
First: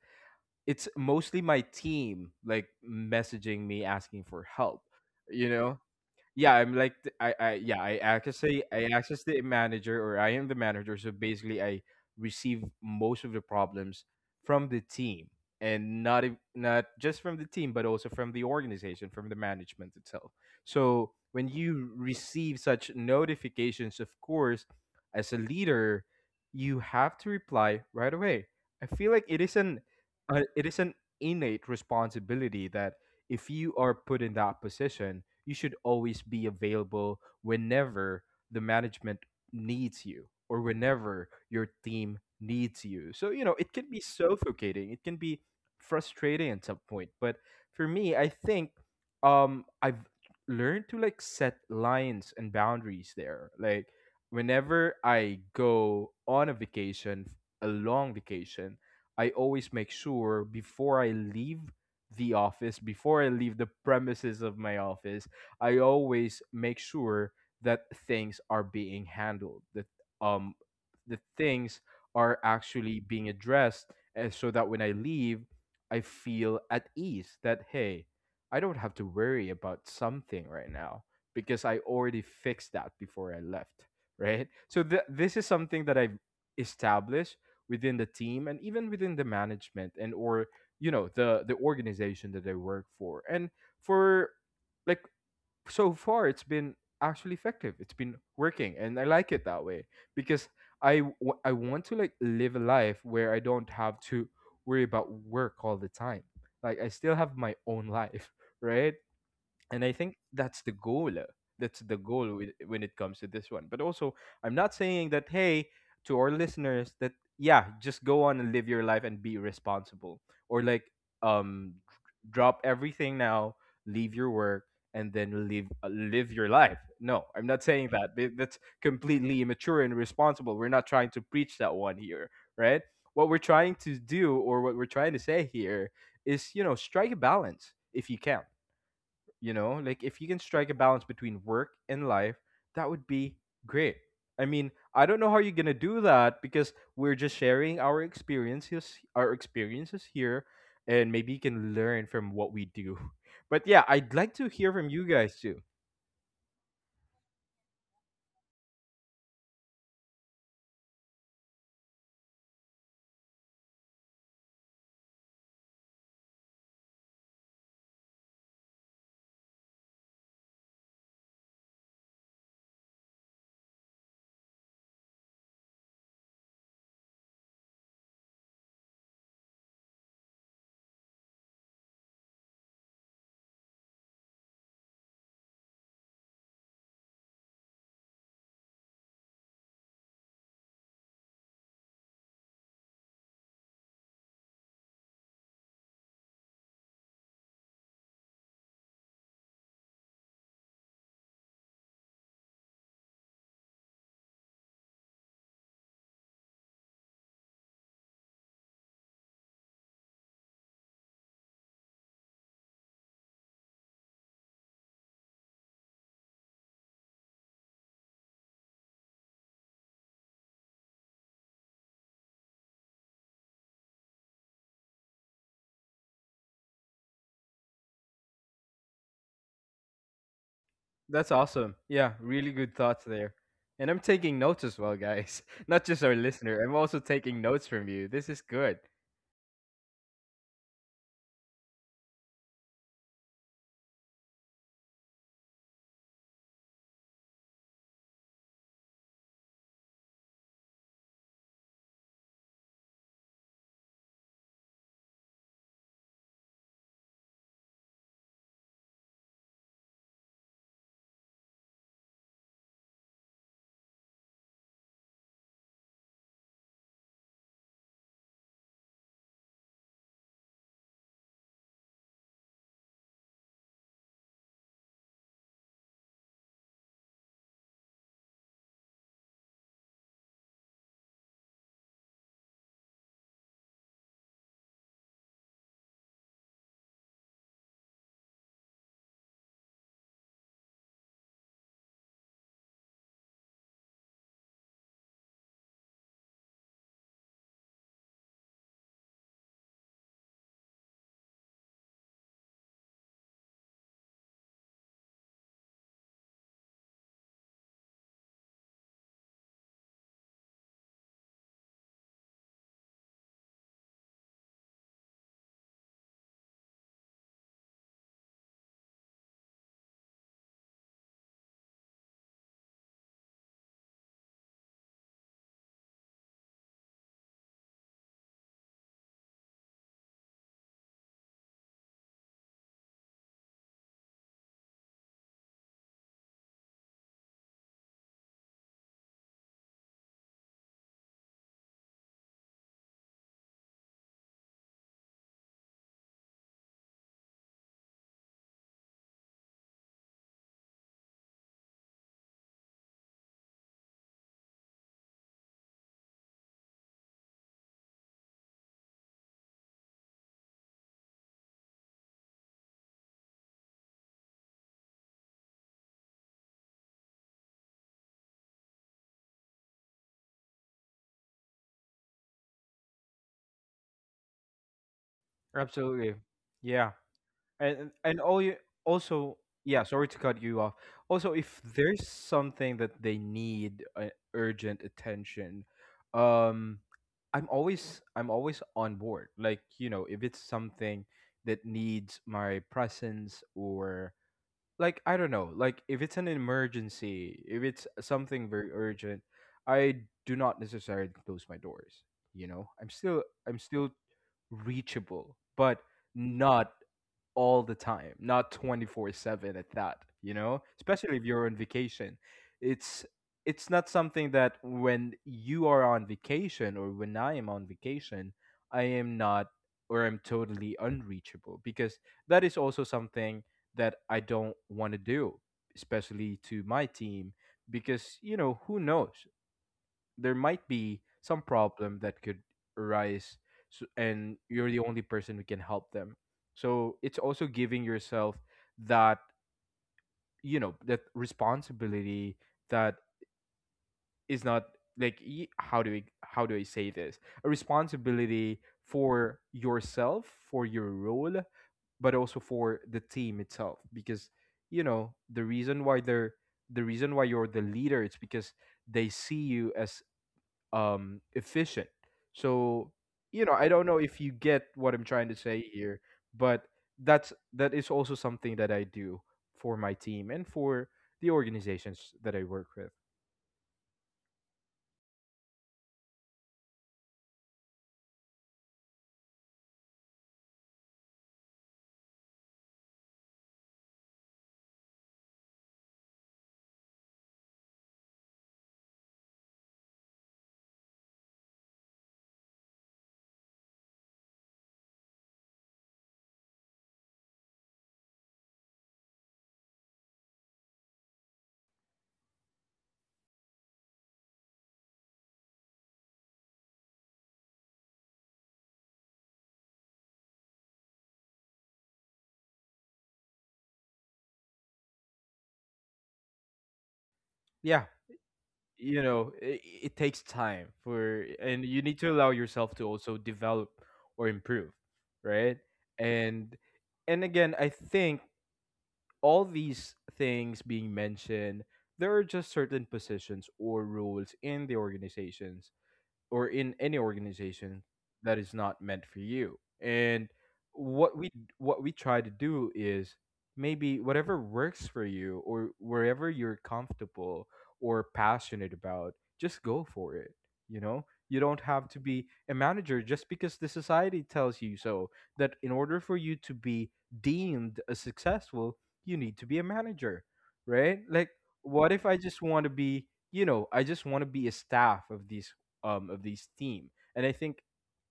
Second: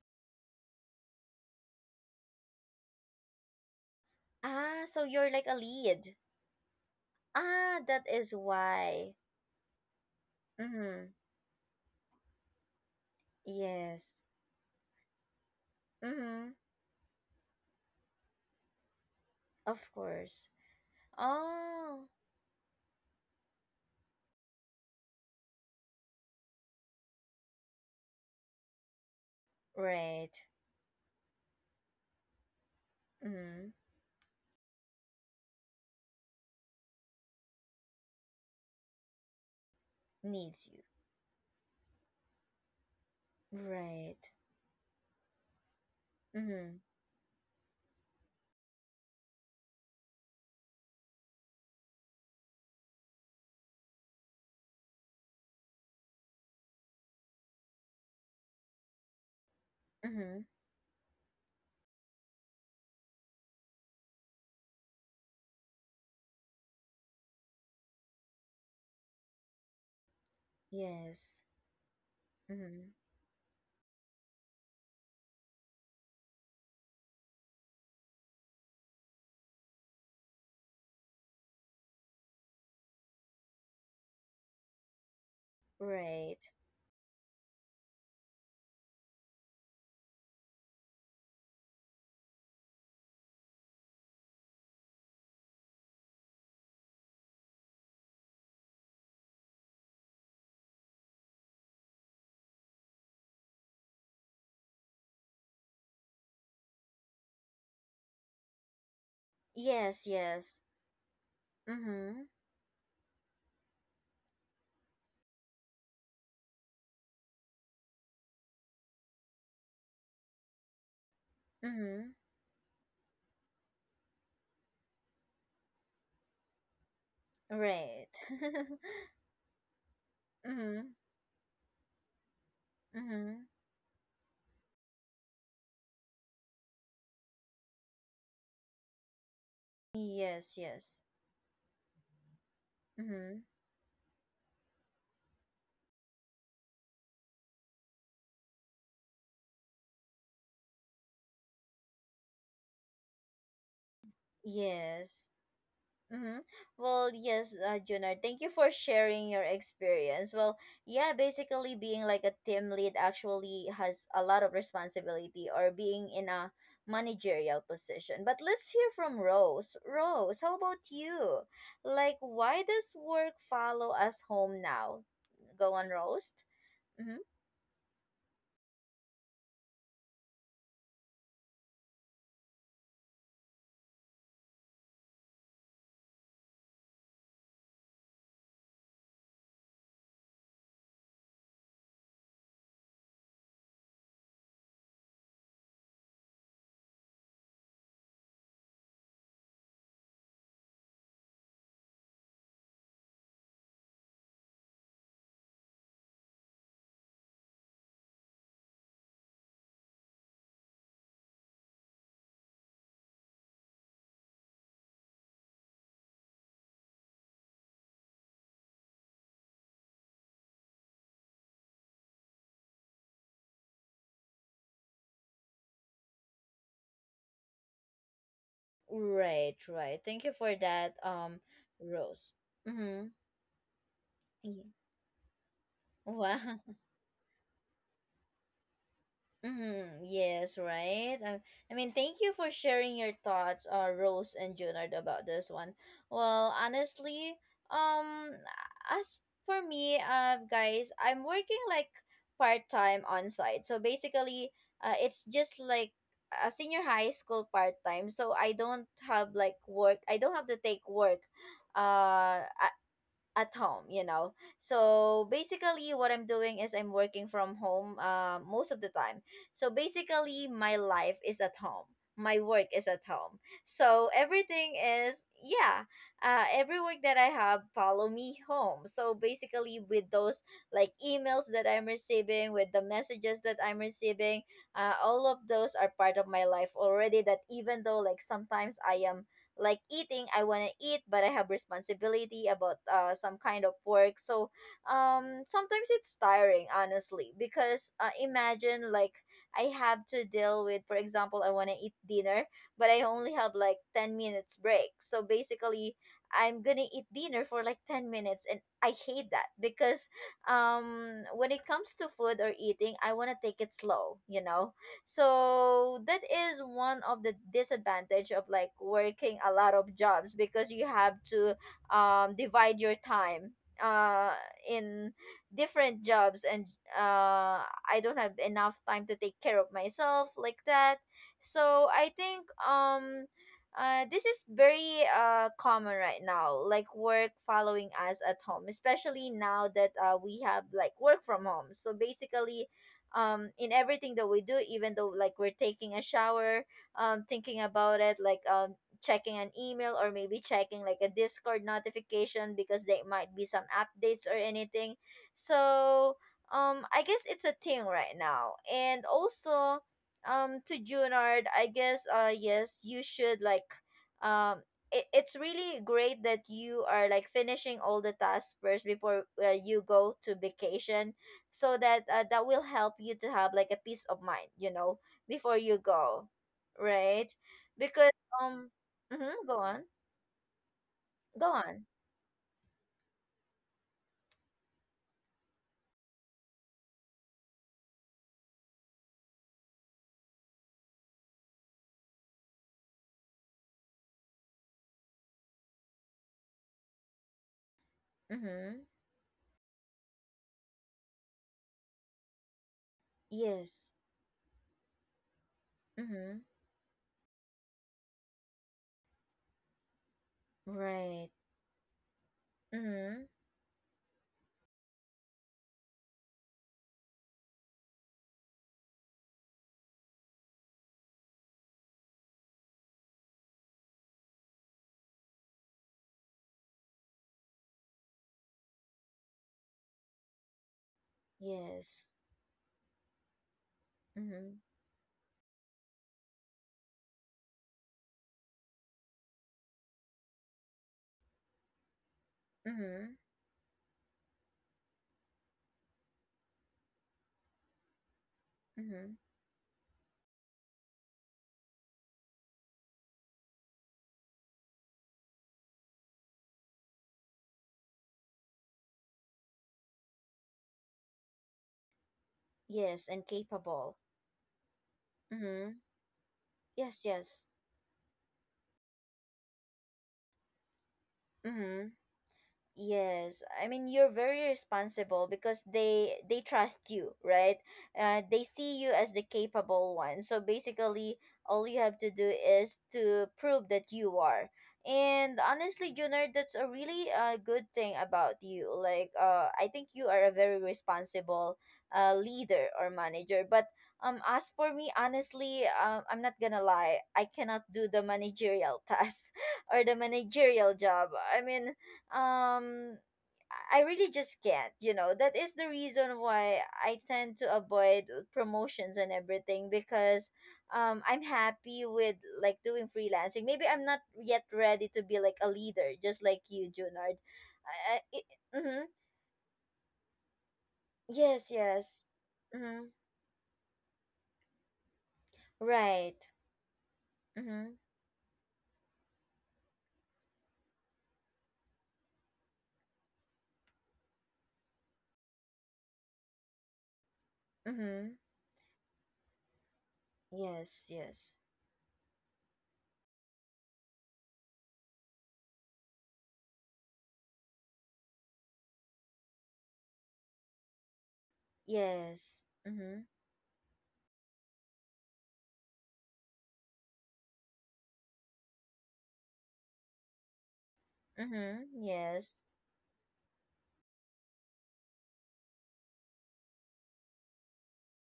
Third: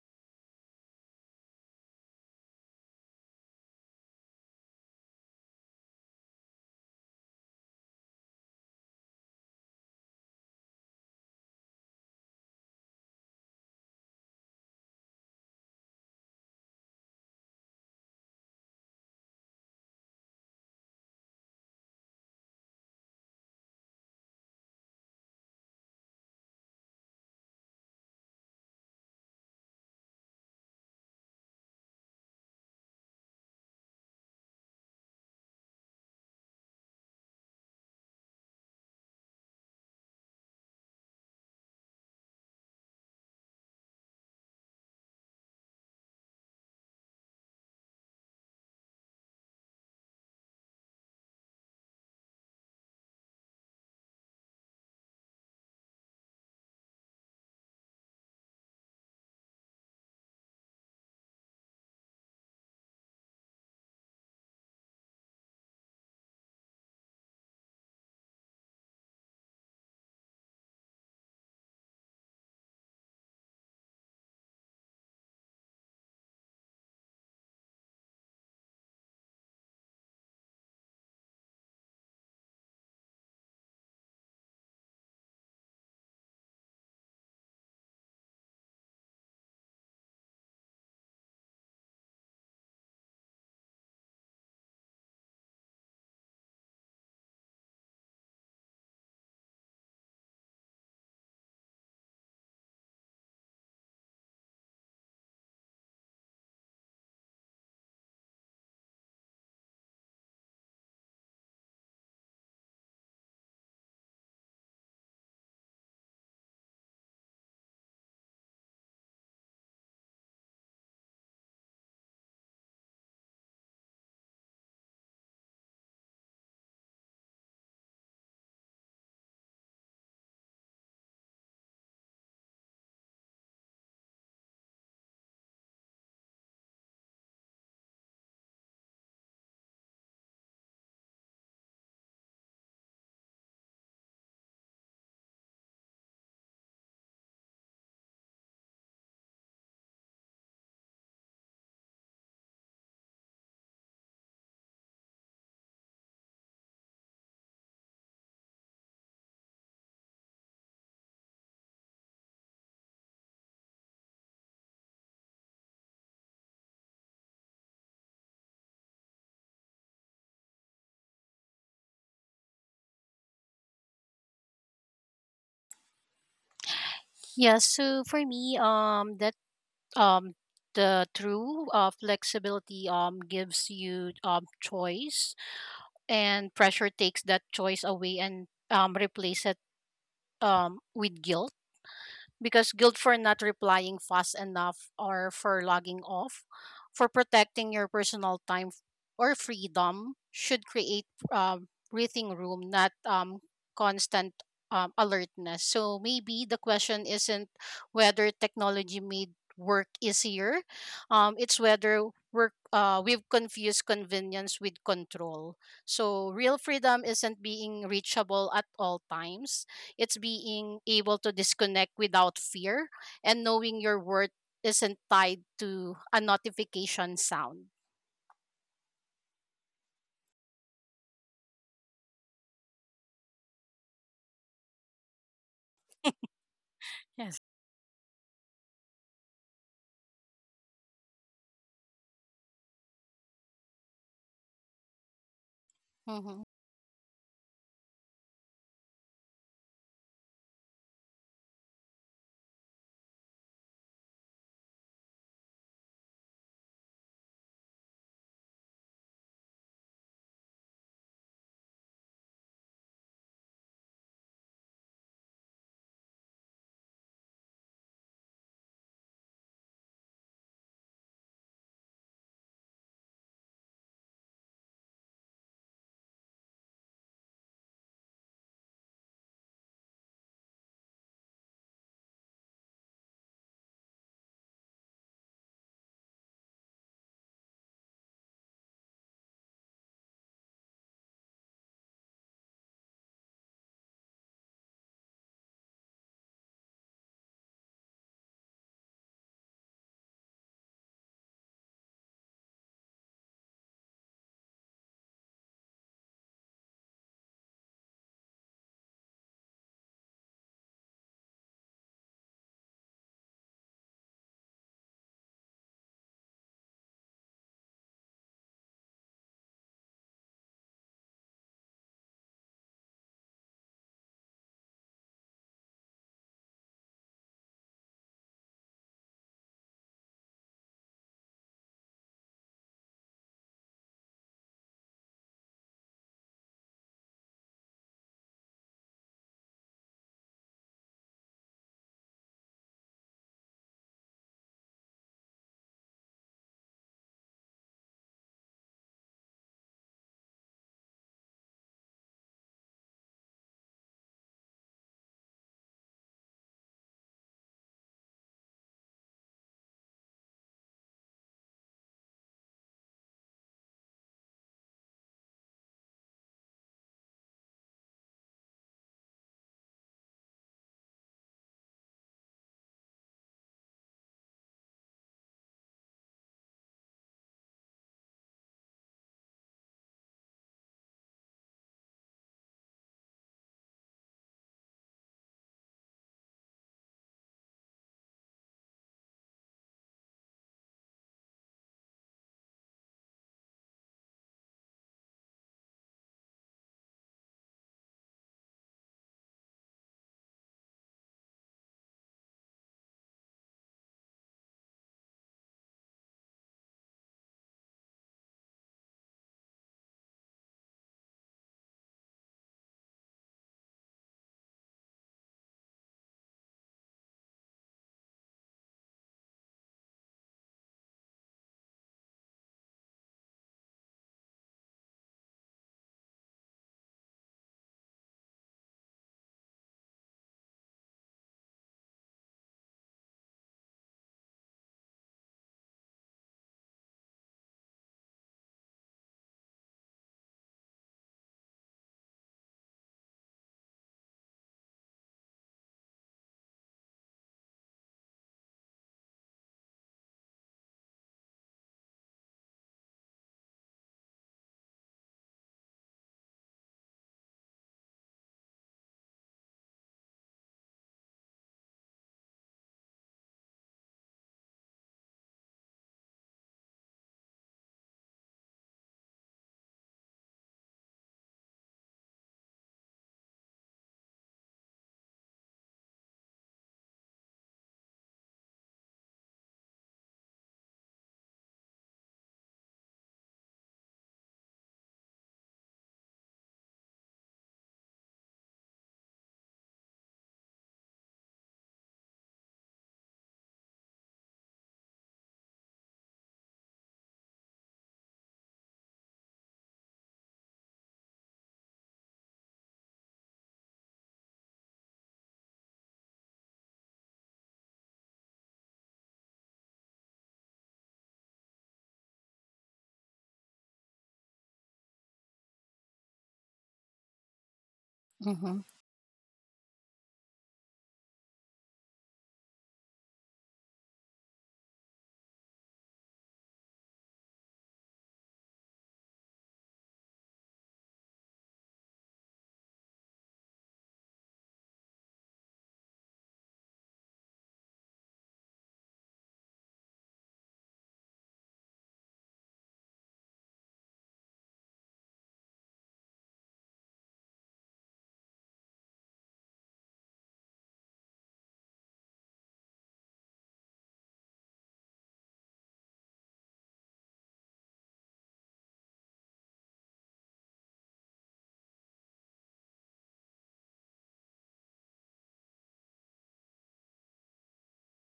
[SPEAKER 2] it's mostly my team like messaging me asking for help,
[SPEAKER 1] Ah, so you're like
[SPEAKER 2] you
[SPEAKER 1] a
[SPEAKER 2] know.
[SPEAKER 1] lead.
[SPEAKER 2] Yeah, I yeah,
[SPEAKER 1] Ah, that is
[SPEAKER 2] I
[SPEAKER 1] why.
[SPEAKER 2] access the manager, or I am the manager,
[SPEAKER 1] Mm-hmm.
[SPEAKER 2] so basically I receive most of the problems
[SPEAKER 1] Yes.
[SPEAKER 2] from the team and
[SPEAKER 1] Mm-hmm.
[SPEAKER 2] not just from the team but also from the organization, from the
[SPEAKER 1] Of
[SPEAKER 2] management itself.
[SPEAKER 1] course.
[SPEAKER 2] So when you
[SPEAKER 1] Oh.
[SPEAKER 2] receive such notifications, of course, as a leader, you have to reply right away. I feel like it is an
[SPEAKER 1] Right.
[SPEAKER 2] uh, it is an innate responsibility that if
[SPEAKER 1] Mm-hmm.
[SPEAKER 2] you are put in that position, you should always be available whenever the management needs you or
[SPEAKER 1] Needs you.
[SPEAKER 2] whenever your team needs you. So, you know, it can be
[SPEAKER 1] Right.
[SPEAKER 2] suffocating, it can be frustrating at
[SPEAKER 1] Mm-hmm.
[SPEAKER 2] some point. But for me, I think I've learned to like set lines and boundaries there. Like whenever I go on a vacation, a long vacation, I always make
[SPEAKER 1] Mm-hmm.
[SPEAKER 2] sure before I leave the office, before I leave the premises of my office, I always make sure that things are being handled, that um the
[SPEAKER 1] Yes.
[SPEAKER 2] things are
[SPEAKER 1] Mm-hmm.
[SPEAKER 2] actually being addressed, and so that when I leave, I feel at ease that hey, I don't have to worry about something right now because I already fixed that before I left, right? So this is something that I've
[SPEAKER 1] Right.
[SPEAKER 2] established within the team and even within the management and or you know the organization that they work for and for like so far it's been actually effective. It's been working and I like it that way because I want to like live a life where I don't have to worry about work all the time. Like I still have my own life, right? And I
[SPEAKER 1] Yes,
[SPEAKER 2] think
[SPEAKER 1] yes.
[SPEAKER 2] that's the goal, that's the
[SPEAKER 1] Mm-hmm.
[SPEAKER 2] goal with, when it comes to this one. But also I'm not saying that hey, to our listeners, that yeah, just go on and live your life and be responsible or like um
[SPEAKER 1] Mm-hmm.
[SPEAKER 2] drop everything now, leave your work, and then live, live your life. No, I'm not saying
[SPEAKER 1] Right.
[SPEAKER 2] that. That's completely immature and irresponsible. We're not
[SPEAKER 1] mm-hmm.
[SPEAKER 2] trying to preach that one here, right? What
[SPEAKER 1] Mm-hmm.
[SPEAKER 2] we're trying to do or what we're trying to say here is, you know, strike a balance if you can. You know, like if you can
[SPEAKER 1] Yes,
[SPEAKER 2] strike a
[SPEAKER 1] yes.
[SPEAKER 2] balance between work and life, that would be
[SPEAKER 1] Mm-hmm.
[SPEAKER 2] great. I mean, I don't know how you're gonna do that because we're just sharing our experiences, here, and maybe you can learn from what we do. But yeah, I'd like to hear from you
[SPEAKER 1] Yes.
[SPEAKER 2] guys too.
[SPEAKER 1] Mm-hmm. Well, yes, Junard, thank you for sharing your experience. Well, yeah, basically being like a team lead actually has a lot of responsibility or being in a managerial position. But let's hear from Rose. Rose, how about you? Like, why does work follow us home now? Go on, Rose. Mm-hmm.
[SPEAKER 3] Yeah, so for me, that um, the true flexibility gives you choice, and pressure takes that choice away and replace it with guilt, because guilt for not replying fast enough or for logging off, for protecting your personal time or freedom should create breathing room, not constant alertness. So maybe the question isn't whether technology made work easier, it's whether work we've confused convenience with control. So real freedom isn't being reachable at all times. It's being able to disconnect without fear and knowing your worth isn't tied to a notification sound.
[SPEAKER 1] Right, right. Thank you for that,
[SPEAKER 2] That's awesome. Yeah,
[SPEAKER 1] Rose.
[SPEAKER 2] really good thoughts
[SPEAKER 1] Mm-hmm.
[SPEAKER 2] there. And I'm taking notes
[SPEAKER 1] Yeah.
[SPEAKER 2] as well, guys. Not just our
[SPEAKER 1] Wow.
[SPEAKER 2] listener. I'm also taking
[SPEAKER 3] Yes.
[SPEAKER 2] notes from you. This is good.
[SPEAKER 1] Mm-hmm. Yes, right. I mean, thank you for sharing your thoughts, Rose and Junard, about this one.
[SPEAKER 3] Mm-hmm.
[SPEAKER 1] Well, honestly, um, as for me, guys, I'm working like part time on site. So basically, it's just like a senior high school part time. So I don't have like work. I don't have to take work. Uh, I, at home you know so basically what I'm doing is I'm working from home most of the time so basically my life is at home my work is at home so everything is yeah every work that I have follow me home so basically with those like emails that I'm receiving with the messages that I'm receiving all of those are part of my life already that even though like sometimes I am like eating I want to eat but I have responsibility about some kind of work so sometimes it's tiring honestly because imagine like I have to deal with for example I want to eat dinner but I only have like 10 minutes break so basically I'm gonna eat dinner for like 10 minutes and I hate that because when it comes to food or eating I want to take it slow you know so that is one of the disadvantage of like working a lot of jobs because you have to divide your time uh in different jobs and I don't have enough time to take care of myself like that so I think this is very common right now like work following us at home especially now that we have like work from home so basically in everything that we do even though like we're taking a shower thinking about it like checking an email or maybe checking like a discord notification because there might be some updates or anything so I guess it's a thing right now and also to junard I guess yes you should like um it's really great that you are like finishing all the tasks first before you go to vacation so that that will help you to have like a peace of mind you know before you
[SPEAKER 2] Absolutely.
[SPEAKER 1] go
[SPEAKER 2] Yeah.
[SPEAKER 1] right
[SPEAKER 2] and
[SPEAKER 1] because
[SPEAKER 2] and all you
[SPEAKER 1] um
[SPEAKER 2] also.
[SPEAKER 1] mm-hmm, go on
[SPEAKER 2] Yeah, sorry to cut you off. Also,
[SPEAKER 1] go
[SPEAKER 2] if
[SPEAKER 1] on
[SPEAKER 2] there's something that they need, urgent attention, um I'm always on board. Like, you know, if it's something that needs my presence or like I don't know, like if it's an emergency, if it's something very
[SPEAKER 1] mm-hmm
[SPEAKER 2] urgent, I do not necessarily close my doors. You know, I'm still I'm
[SPEAKER 1] yes
[SPEAKER 2] still reachable, but
[SPEAKER 1] mm-hmm
[SPEAKER 2] not all the time, not 24/7 at that, you know? Especially
[SPEAKER 1] right
[SPEAKER 2] if you're on vacation. It's
[SPEAKER 1] mm-hmm
[SPEAKER 2] not something that when you are on vacation or when I am on vacation, I am not, or I'm totally unreachable, because that is also something that I don't want to do, especially to my team, because you know who knows, there might be some problem
[SPEAKER 1] yes
[SPEAKER 2] that could arise. So, and
[SPEAKER 1] mm-hmm
[SPEAKER 2] you're the only person who can help them. So it's also giving yourself that, you know, that responsibility that
[SPEAKER 1] mm-hmm
[SPEAKER 2] is not like how do I say this? A responsibility
[SPEAKER 1] mm-hmm
[SPEAKER 2] for yourself, for your role, but also for the team itself. Because you know the reason why you're the leader, it's because they see you as efficient. So,
[SPEAKER 1] yes and
[SPEAKER 2] you know, I don't
[SPEAKER 1] capable
[SPEAKER 2] know if you get what I'm trying to say
[SPEAKER 1] mm-hmm
[SPEAKER 2] here, but
[SPEAKER 1] yes
[SPEAKER 2] that's
[SPEAKER 1] yes
[SPEAKER 2] that is also something that I do for my team and for the
[SPEAKER 1] mm-hmm
[SPEAKER 2] organizations that I work with.
[SPEAKER 1] Yes, I mean you're very responsible because they trust you, right? They see you as the capable one. So basically, all you have to do is to prove that you are. And honestly, Junard, that's a really good thing about you. Like, I think you are a very responsible leader or manager. But as for me, honestly, I'm not gonna lie. I cannot do the managerial tasks or the managerial job. I mean um I really just can't, you know. That is the reason why I tend to avoid promotions and everything because I'm happy with like doing freelancing. Maybe I'm not yet ready to be like a leader just like you, Junard.
[SPEAKER 2] Yeah.
[SPEAKER 1] I, I, it,
[SPEAKER 3] Mm-hmm.
[SPEAKER 1] mm-hmm.
[SPEAKER 2] You know, it takes time for,
[SPEAKER 1] Yes,
[SPEAKER 2] and you need
[SPEAKER 1] yes.
[SPEAKER 2] to allow yourself
[SPEAKER 1] Mm-hmm.
[SPEAKER 2] to also develop or improve, right?
[SPEAKER 1] Right.
[SPEAKER 2] and and again, I
[SPEAKER 1] Mhm.
[SPEAKER 2] think all these things being mentioned, there are just certain positions or roles in the organizations or in any organization
[SPEAKER 1] Mhm.
[SPEAKER 2] that is not meant for you. And
[SPEAKER 1] Yes,
[SPEAKER 2] what we
[SPEAKER 1] yes.
[SPEAKER 2] what we try to do is maybe whatever works for you, or wherever you're comfortable or passionate about, just go for it, you know? You don't have to be
[SPEAKER 1] Yes.
[SPEAKER 2] a manager
[SPEAKER 1] Mhm.
[SPEAKER 2] just because the society tells you so. That in order for you to be deemed as successful, you need to be a manager, right? Like,
[SPEAKER 1] Mhm.
[SPEAKER 2] what if I
[SPEAKER 1] Yes.
[SPEAKER 2] just want to be, you know, I just want to be a staff of this team. And I think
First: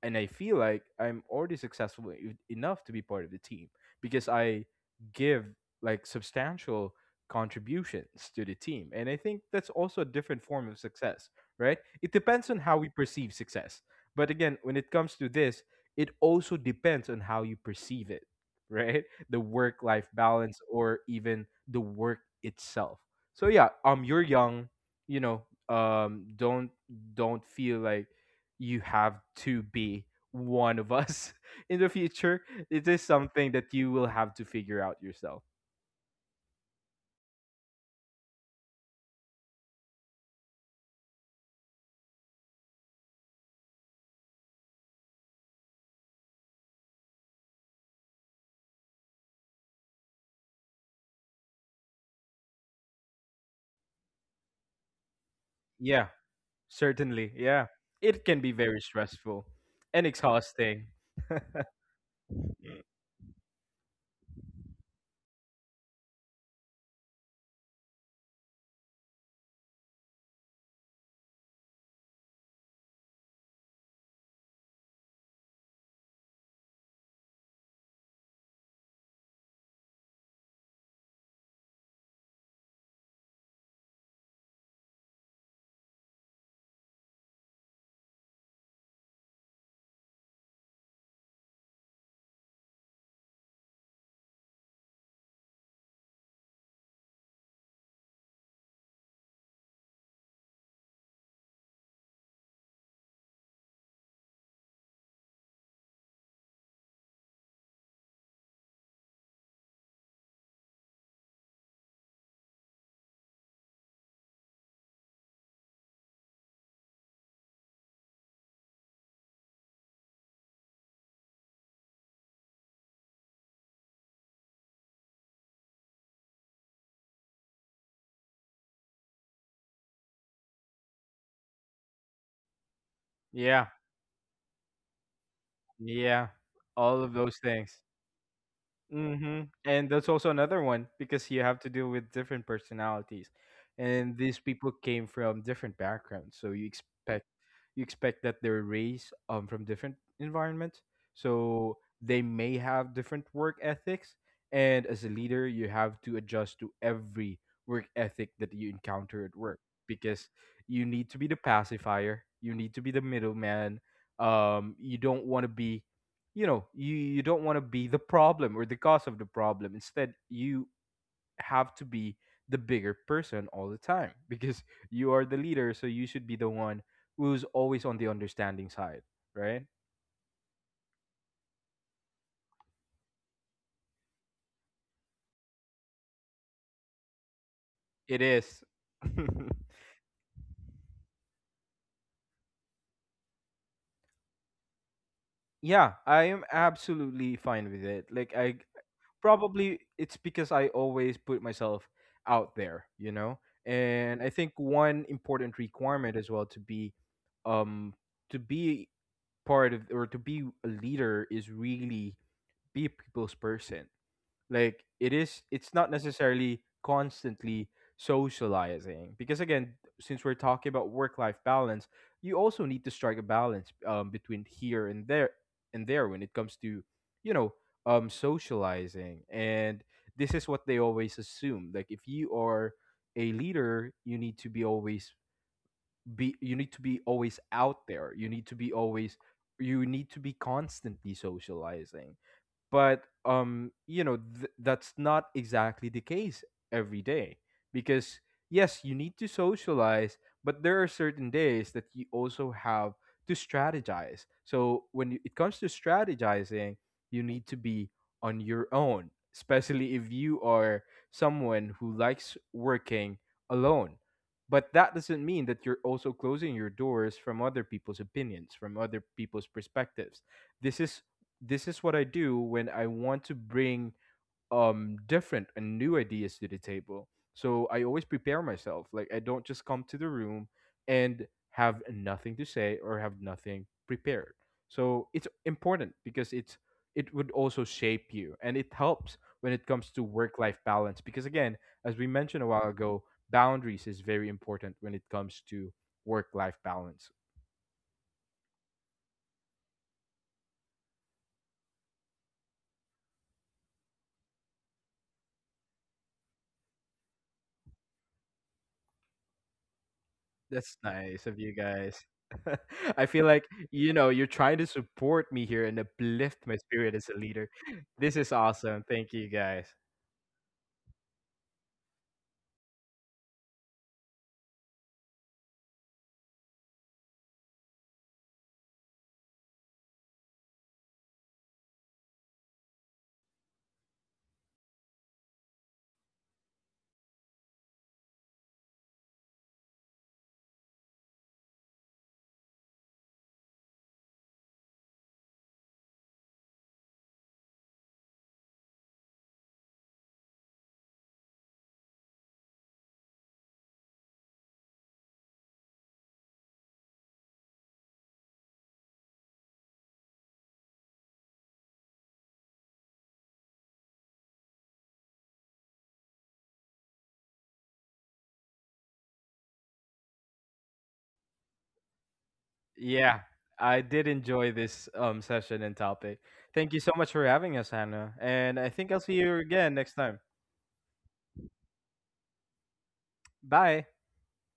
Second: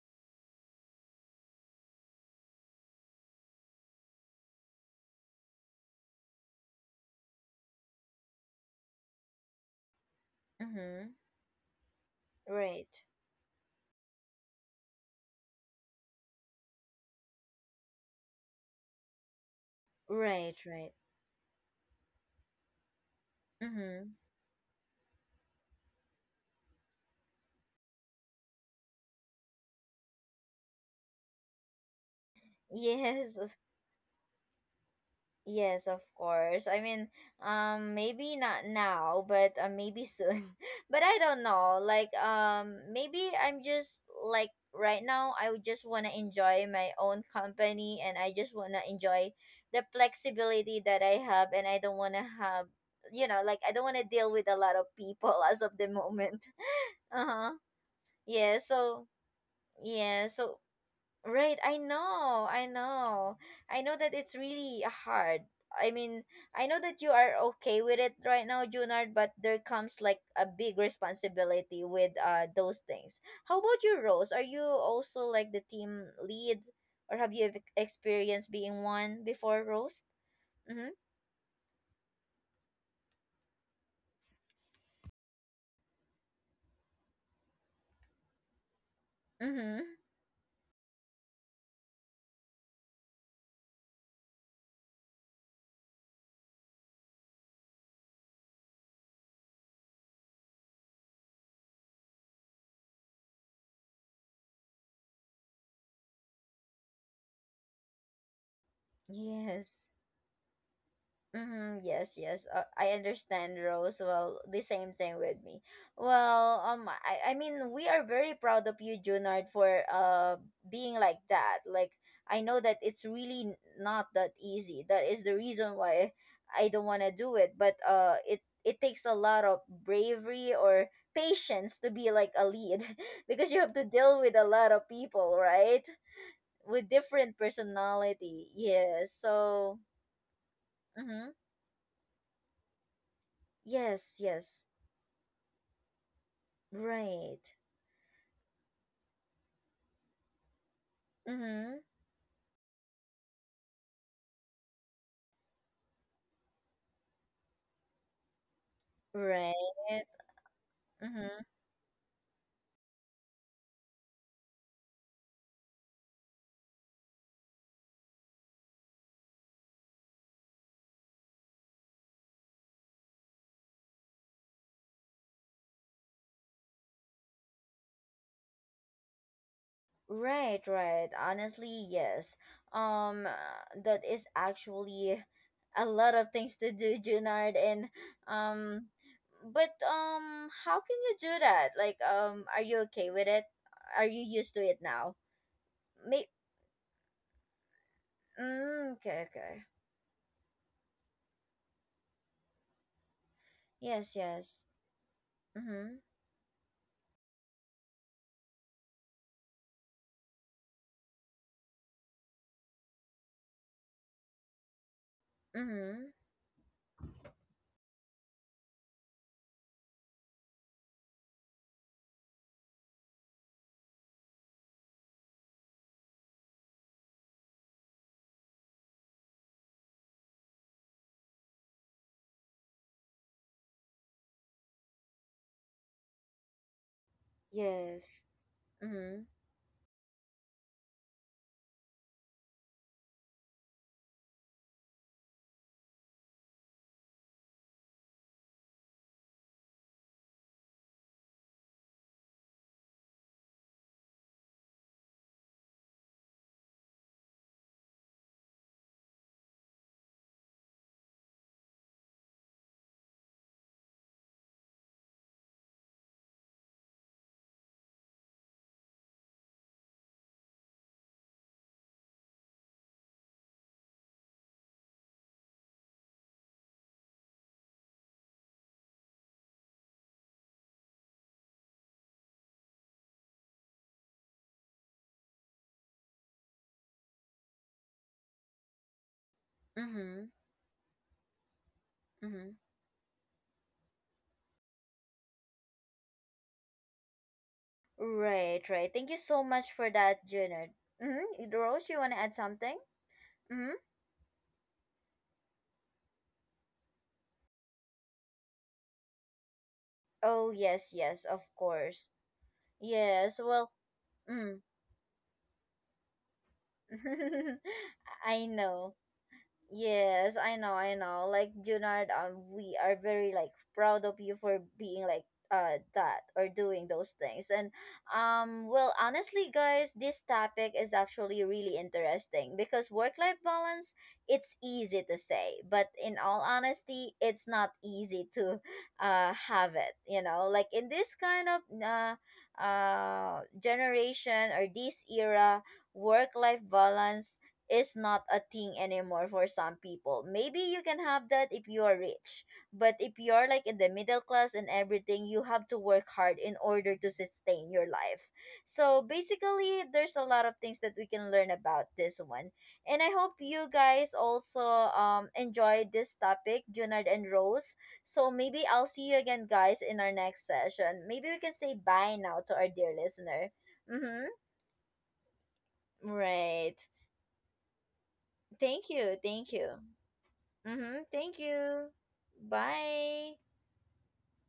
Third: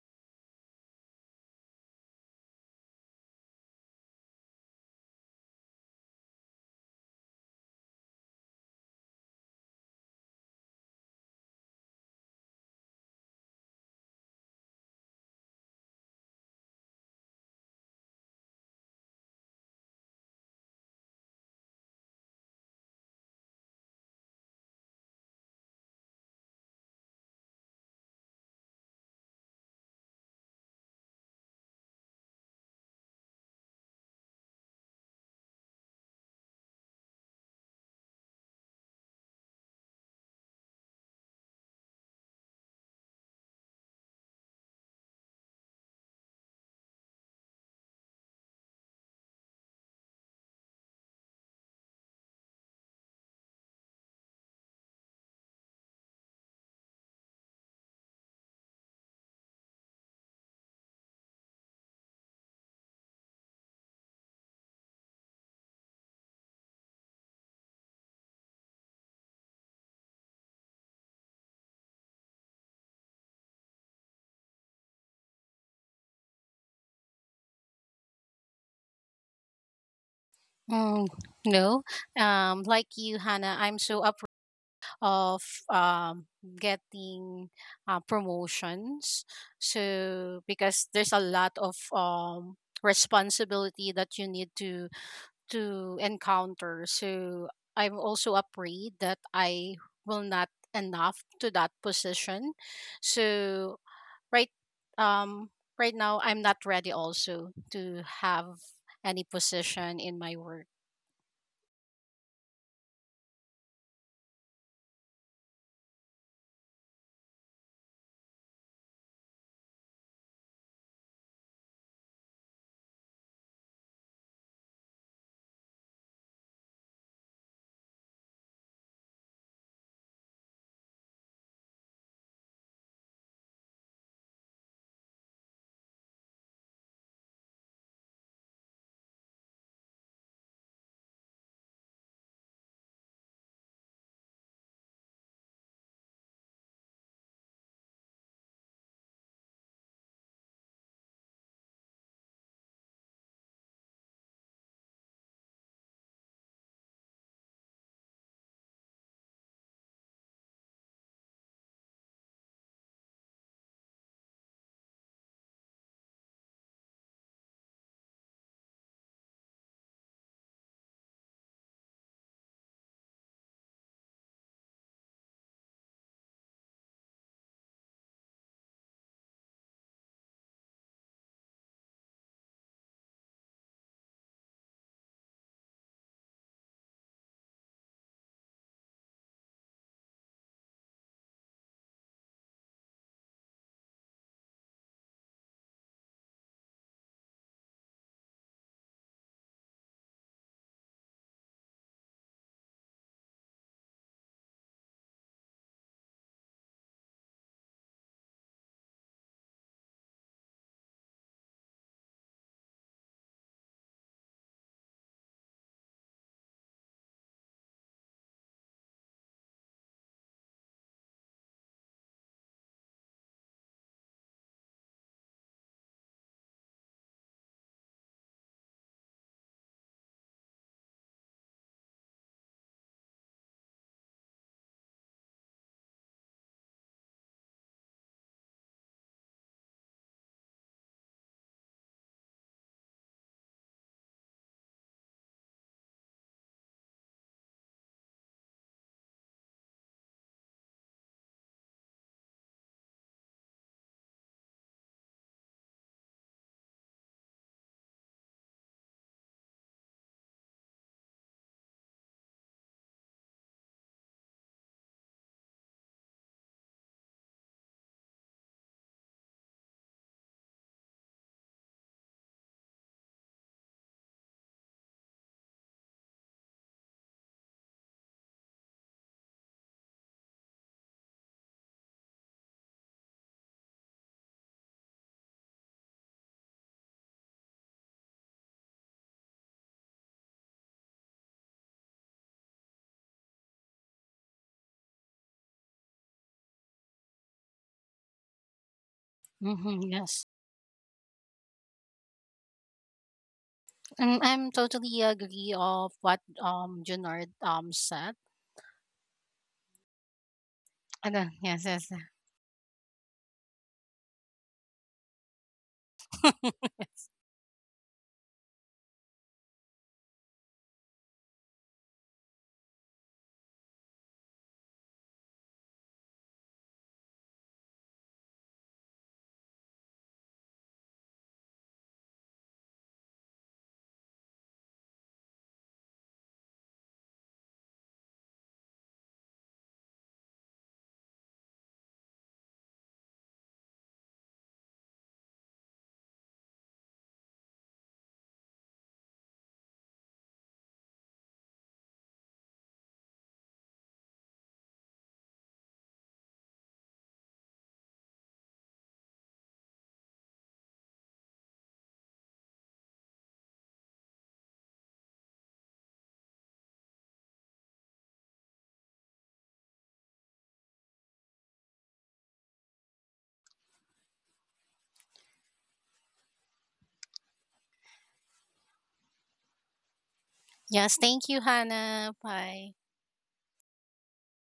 [SPEAKER 2] and I feel like I'm already successful enough to be part of the team because I give like substantial contributions to the team. And I think that's also a different form of
[SPEAKER 1] Mhm.
[SPEAKER 2] success, right? It depends on how we
[SPEAKER 1] Right.
[SPEAKER 2] perceive success. But again, when it comes to this, it also depends on how you perceive it, right? The work life balance,
[SPEAKER 1] Right, right.
[SPEAKER 2] or even the work itself. So yeah,
[SPEAKER 1] Mhm.
[SPEAKER 2] you're young, you know, um don't don't feel like you have to be one of us in the future. It is
[SPEAKER 1] Yes,
[SPEAKER 2] something that you will have to figure out yourself.
[SPEAKER 1] yes, of course. I mean, maybe not now, but maybe soon. but I don't know. Like, maybe I'm just like right now. I would just wanna enjoy my own company, and I just wanna enjoy the flexibility that I have, and I don't wanna have, you know, like I don't wanna deal with a lot of people as of the
[SPEAKER 2] Yeah,
[SPEAKER 1] moment. uh
[SPEAKER 2] certainly.
[SPEAKER 1] huh.
[SPEAKER 2] Yeah. It can be
[SPEAKER 1] Yeah.
[SPEAKER 2] very
[SPEAKER 1] So
[SPEAKER 2] stressful and
[SPEAKER 1] yeah. So
[SPEAKER 2] exhausting.
[SPEAKER 1] Right, I know, I know. I know that it's really hard. I mean, I know that you are okay with it right now, Junard, but there comes like a big responsibility with those things. How about you, Rose? Are you also like the team lead or have you experienced being one before, Rose? Mm-hmm.
[SPEAKER 3] Mm, no, like you, Hannah, I'm so up of um, getting promotions.
[SPEAKER 1] Mm-hmm.
[SPEAKER 3] So because there's a lot of responsibility that you need to encounter. So I'm also afraid that I will not enough to that position. So right um right now I'm not ready also to have any
[SPEAKER 1] Yes.
[SPEAKER 3] position in my work.
[SPEAKER 1] Mm-hmm, yes, yes. I understand, Rose. Well, the same thing with me. Well, I mean, we are very proud of you, Junard, for being like that. Like, I know that it's really not that easy. That is the reason why I don't want to do it. But it takes a lot of bravery or patience to be like a lead, because
[SPEAKER 2] Yeah.
[SPEAKER 1] you have to deal with a lot of people, right?
[SPEAKER 2] Yeah.
[SPEAKER 1] With
[SPEAKER 2] All of those
[SPEAKER 1] different
[SPEAKER 2] things.
[SPEAKER 1] personality. Yes.
[SPEAKER 2] Mm-hmm.
[SPEAKER 1] So.
[SPEAKER 2] And that's also another one because
[SPEAKER 1] Mm-hmm.
[SPEAKER 2] you have to deal with different personalities, and
[SPEAKER 1] Yes,
[SPEAKER 2] these people
[SPEAKER 1] yes.
[SPEAKER 2] came from different backgrounds. So
[SPEAKER 1] Right.
[SPEAKER 2] you expect that they're raised from different environments, so
[SPEAKER 1] Mm-hmm.
[SPEAKER 2] they may have different work ethics. And as a leader, you have to adjust to every work ethic that you encounter at work,
[SPEAKER 1] Right.
[SPEAKER 2] because you need to be the
[SPEAKER 1] Mm-hmm.
[SPEAKER 2] pacifier, you need to be the middleman. You don't want to be, you know, you don't want to be the problem or the cause of the problem. Instead, you have to be the bigger person all the time because you are the leader, so you should be the one who's always on the understanding side, right?
[SPEAKER 1] Right, right. Honestly, yes. That is actually a lot of things to do, Junard, and
[SPEAKER 2] It is.
[SPEAKER 1] um, but how can you do that? Like, are you okay with it? Are you used to it now?
[SPEAKER 2] Yeah, I
[SPEAKER 1] May
[SPEAKER 2] am absolutely fine with it. Like, I
[SPEAKER 1] okay, okay.
[SPEAKER 2] probably it's because I always put myself out there, you know. And
[SPEAKER 1] Yes,
[SPEAKER 2] I think
[SPEAKER 1] yes.
[SPEAKER 2] one important
[SPEAKER 1] Mm-hmm.
[SPEAKER 2] requirement as well um to be part of or to be a leader is really be a people's person. Like it is, it's not
[SPEAKER 1] Mm-hmm.
[SPEAKER 2] necessarily constantly socializing, because again, since we're talking about work life balance, you also need to strike a balance between here and there when it comes to, you know, socializing. And this is what they always assume, like if you are a leader, you need to be always be you need to be always out there, you
[SPEAKER 1] Yes.
[SPEAKER 2] need to be always
[SPEAKER 1] Mm-hmm.
[SPEAKER 2] you need to be constantly socializing. But you know that's not exactly the case every day, because yes, you need to socialize, but there are certain days that you also have to strategize. So it comes to strategizing, you need to be on your own, especially if you are someone who likes working alone. But that doesn't mean that you're also closing your doors from other people's opinions, from other people's perspectives. this is this is what I do when I want to bring different and new ideas to the table. So I always prepare myself. Like I don't just come to the room and have nothing to say or have nothing prepared. So it's important, because it would also shape you, and it helps when it comes to
[SPEAKER 1] Mm-hmm.
[SPEAKER 2] work life balance. Because again, as we mentioned a while ago, boundaries is very important when it comes to work life balance.
[SPEAKER 1] Right, right. Thank you so much
[SPEAKER 3] Hmm,
[SPEAKER 1] for
[SPEAKER 3] yes.
[SPEAKER 1] that, Junard. Mm-hmm. Rose, you want to add something? Mm-hmm.
[SPEAKER 3] And I'm totally agree of what Junard said.
[SPEAKER 1] Oh,
[SPEAKER 2] That's
[SPEAKER 1] yes,
[SPEAKER 3] And
[SPEAKER 1] yes,
[SPEAKER 3] then,
[SPEAKER 2] nice
[SPEAKER 1] of
[SPEAKER 2] of you
[SPEAKER 3] yes, yes.
[SPEAKER 2] guys.
[SPEAKER 1] course.
[SPEAKER 2] I feel
[SPEAKER 1] Yes,
[SPEAKER 2] like,
[SPEAKER 1] well,
[SPEAKER 2] you know, you're
[SPEAKER 1] mm.
[SPEAKER 2] trying to support me here and uplift my spirit as a leader. This is
[SPEAKER 1] I
[SPEAKER 2] awesome.
[SPEAKER 1] know.
[SPEAKER 2] Thank you guys.
[SPEAKER 1] Yes, I know, I know. Like Junard, we are very like proud of you for being like that or doing those things. And well, honestly, guys, this topic is actually really interesting because work-life balance, it's easy to say, but in all honesty, it's not easy to have it. You know, like in this kind of generation or this era, work-life balance is not a thing anymore for some people. Maybe you can have that if you are rich, but if you're like in the middle class and everything, you have to work hard in order to sustain your life. So basically, there's a lot of things that we can learn about this one. And I hope you guys also enjoyed this topic, Junard and Rose. So maybe I'll see you again, guys, in our next session. Maybe we can say bye now to our dear
[SPEAKER 2] Yeah,
[SPEAKER 1] listener.
[SPEAKER 2] I did
[SPEAKER 1] Mm-hmm.
[SPEAKER 2] enjoy this session and topic. Thank you
[SPEAKER 1] Right.
[SPEAKER 2] so much for having us, Hannah. And I think
[SPEAKER 1] Thank
[SPEAKER 2] I'll see
[SPEAKER 1] you.
[SPEAKER 2] you
[SPEAKER 1] Thank you.
[SPEAKER 2] again next time.
[SPEAKER 1] Mm-hmm.
[SPEAKER 3] Yes, thank
[SPEAKER 1] Thank
[SPEAKER 3] you,
[SPEAKER 1] you.
[SPEAKER 3] Hannah. Bye.
[SPEAKER 1] Bye.
[SPEAKER 2] Bye.